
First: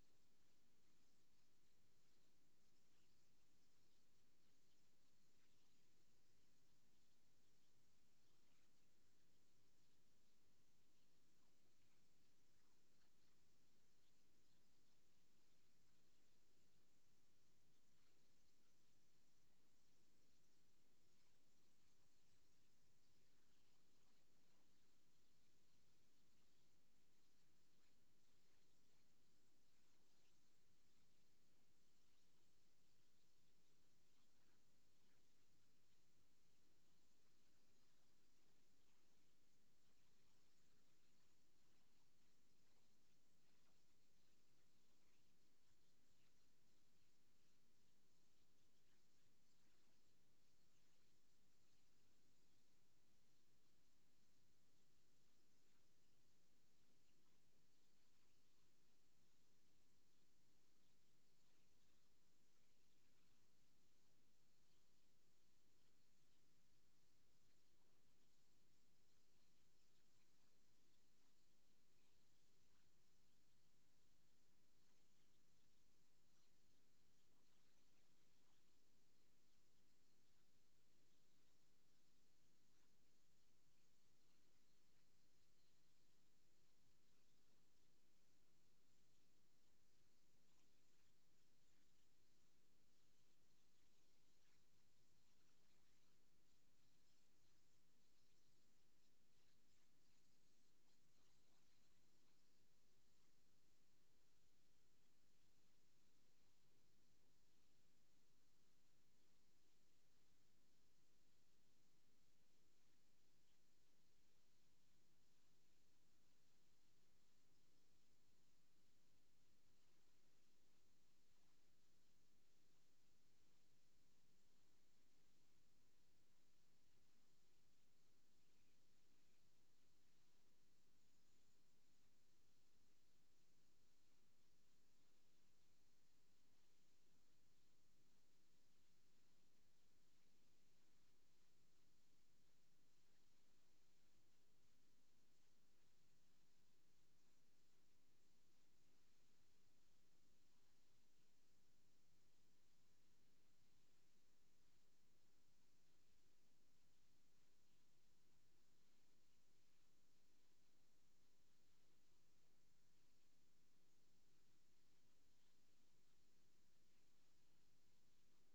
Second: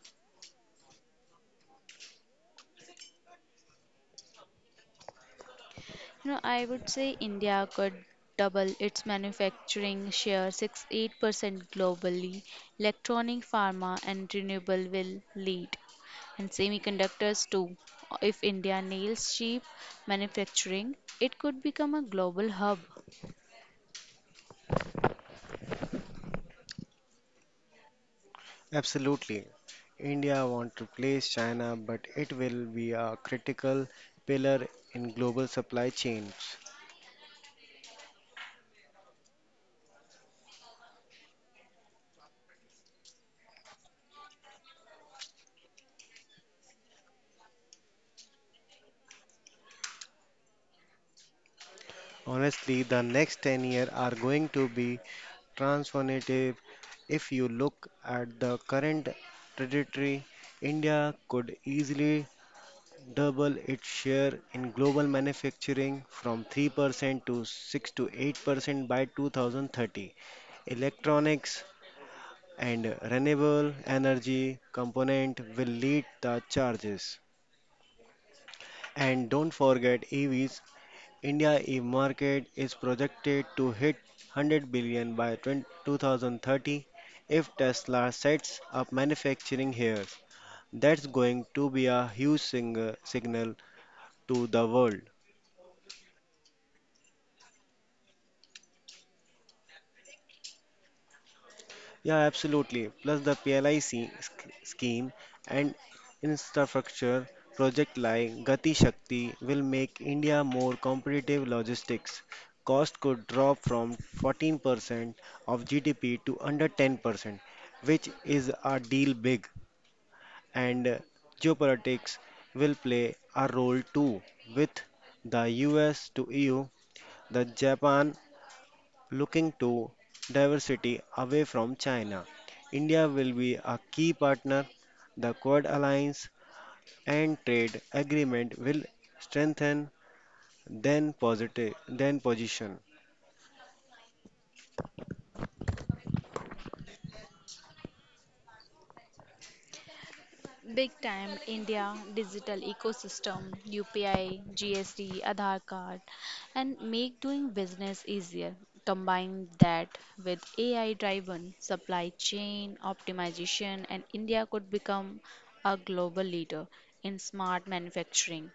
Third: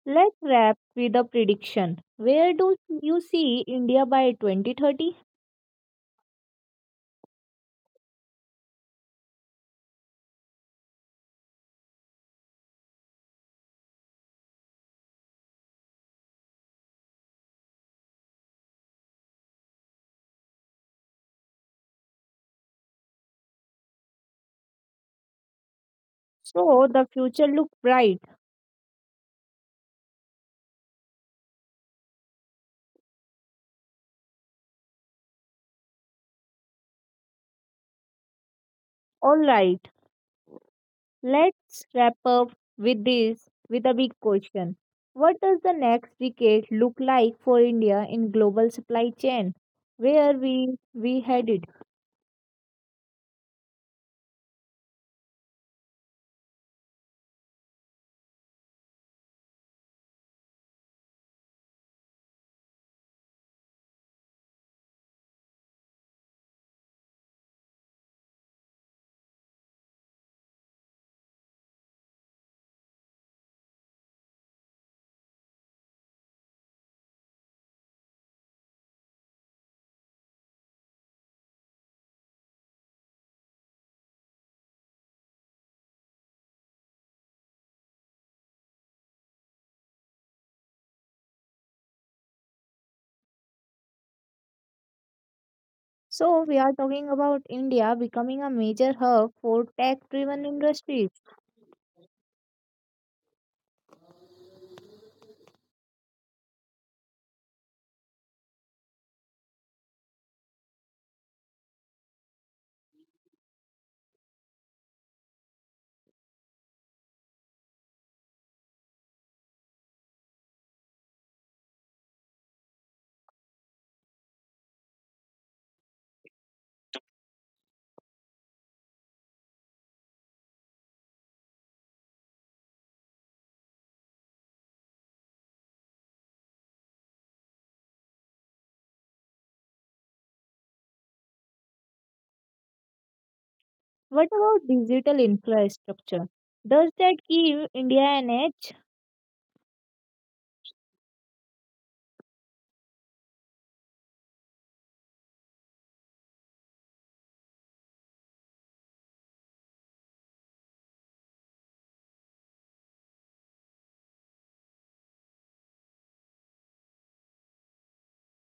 Let's wrap with a prediction. Where do you see India by 2030? You know, I would say India could double its manufacturing share 6-8% globally. Electronic, pharma, and renewable will lead, and semiconductors too. If India nails cheap manufacturing, it could become a global hub. So, the future looks bright. Absolutely. India wants to replace China, but it will be a critical pillar in global supply chains. All right, let's wrap up with a big question. What does the next decade look like for India in global supply chain? Where we headed? Honestly, the next 10 years are going to be transformative. If you look at the current trajectory, India could easily double its share in global manufacturing from 3% to 6 to 8% by 2030. Electronics and renewable energy component will lead the charges. And don't forget EVs, India e-market is projected to hit 100 billion by 20 2030 if Tesla sets up manufacturing here. That's going to be a huge signal to the world. So, we are talking about India becoming a major hub for tech driven industries. Yeah, absolutely. Plus the scheme and infrastructure project like Gati Shakti will make India more competitive logistics. Cost could drop from 14% of GDP to under 10%, which is a deal big. And geopolitics will play a role too, with the US to EU, the Japan looking to diversity away from China, India will be a key partner. The Quad Alliance and trade agreement will strengthen then position. What about digital infrastructure? Does that give India an edge? Big time India digital ecosystem, UPI, GST, Aadhaar card, and make doing business easier. Combine that with AI driven supply chain optimization, and India could become a global leader in smart manufacturing.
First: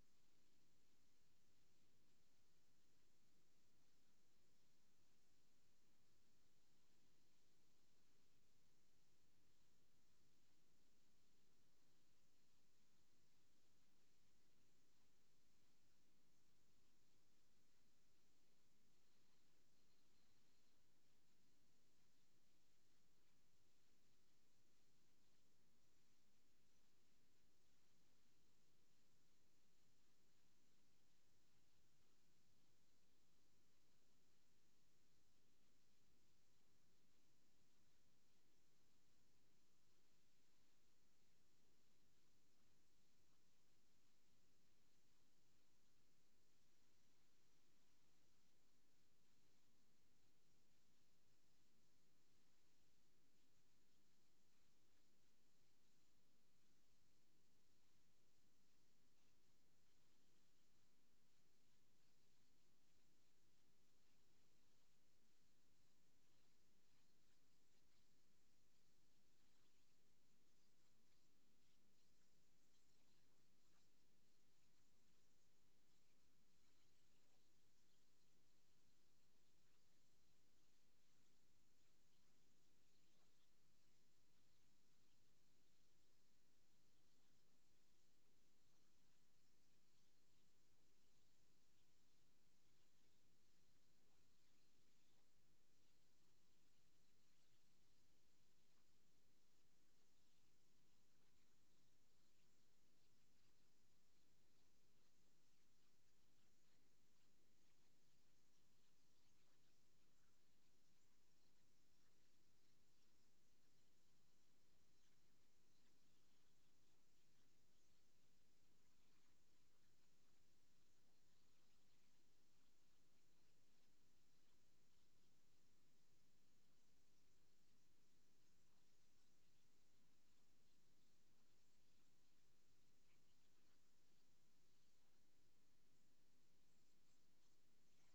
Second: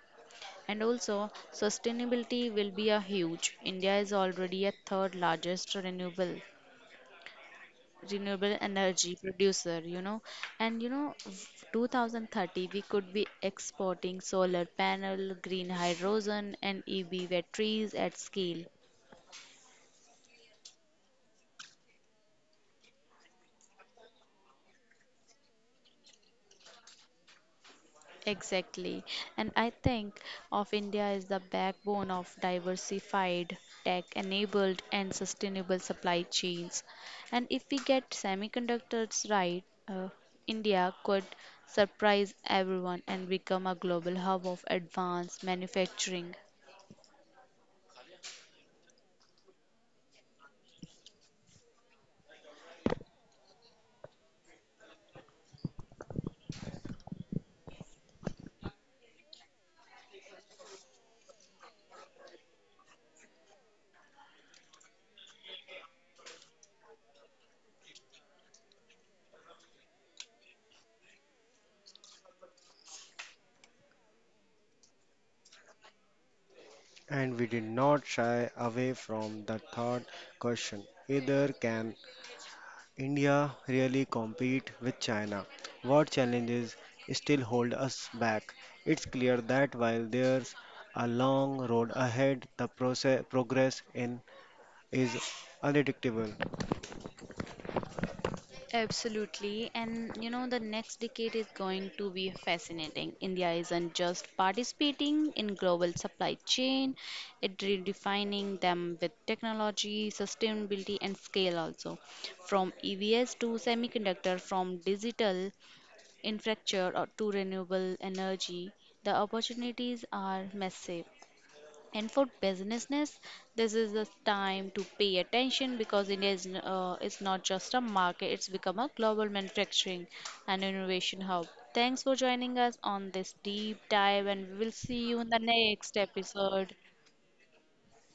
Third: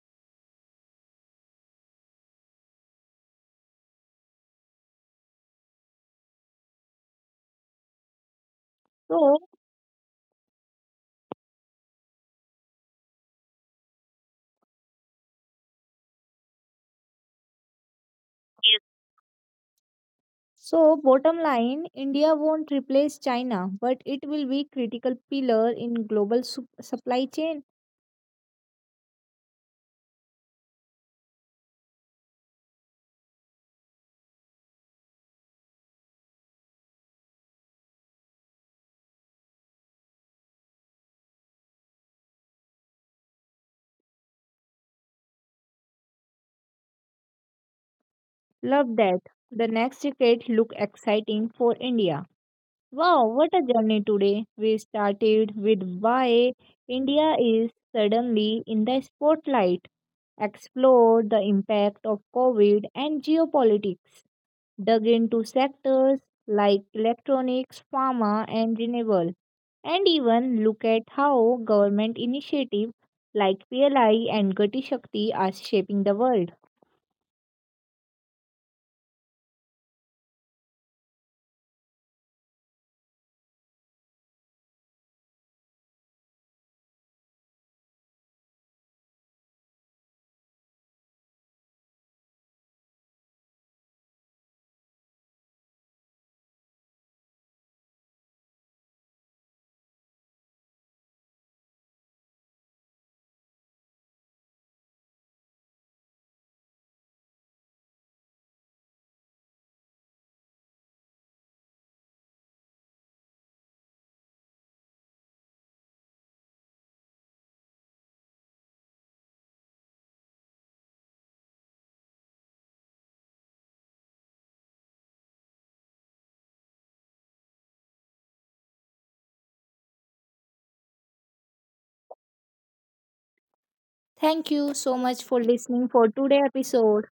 And also, sustainability will be a huge. India is already a third largest renewable energy So, producer. And 2030 we could be exporting solar panel, green hydrogen and EV batteries at scale. so bottom line, India won't replace China, but it will be critical pillar in global supply chain. Exactly, and I think of India is the backbone of diversified tech enabled and sustainable supply chains. And if we get semiconductors right, uh, India could surprise everyone and become a global hub of advanced manufacturing. Love that. The next decade look exciting for India. Wow, what a journey today! We started with why India is suddenly in the spotlight, explored the impact of COVID and geopolitics, dug into sectors like electronics, pharma, and renewable, and even look at how government initiatives like PLI and Gati Shakti are shaping the world. And we did not shy away from the third question either, can India really compete with China? What challenges still hold us back? It's clear that while there's a long road ahead, the progress in is unpredictable. Absolutely. And you know, the next decade is going to be fascinating. India isn't just participating in global supply chain, it redefining them with technology, sustainability and scale also. From EVs to semiconductor, from digital infrastructure or to renewable energy, the opportunities are massive. And for businesses, this is the time to pay attention because India is not just a market, it's become a global manufacturing and innovation hub. Thanks for joining us on this deep dive, and we will see you in the Thank you next so much for episode. listening for today's episode.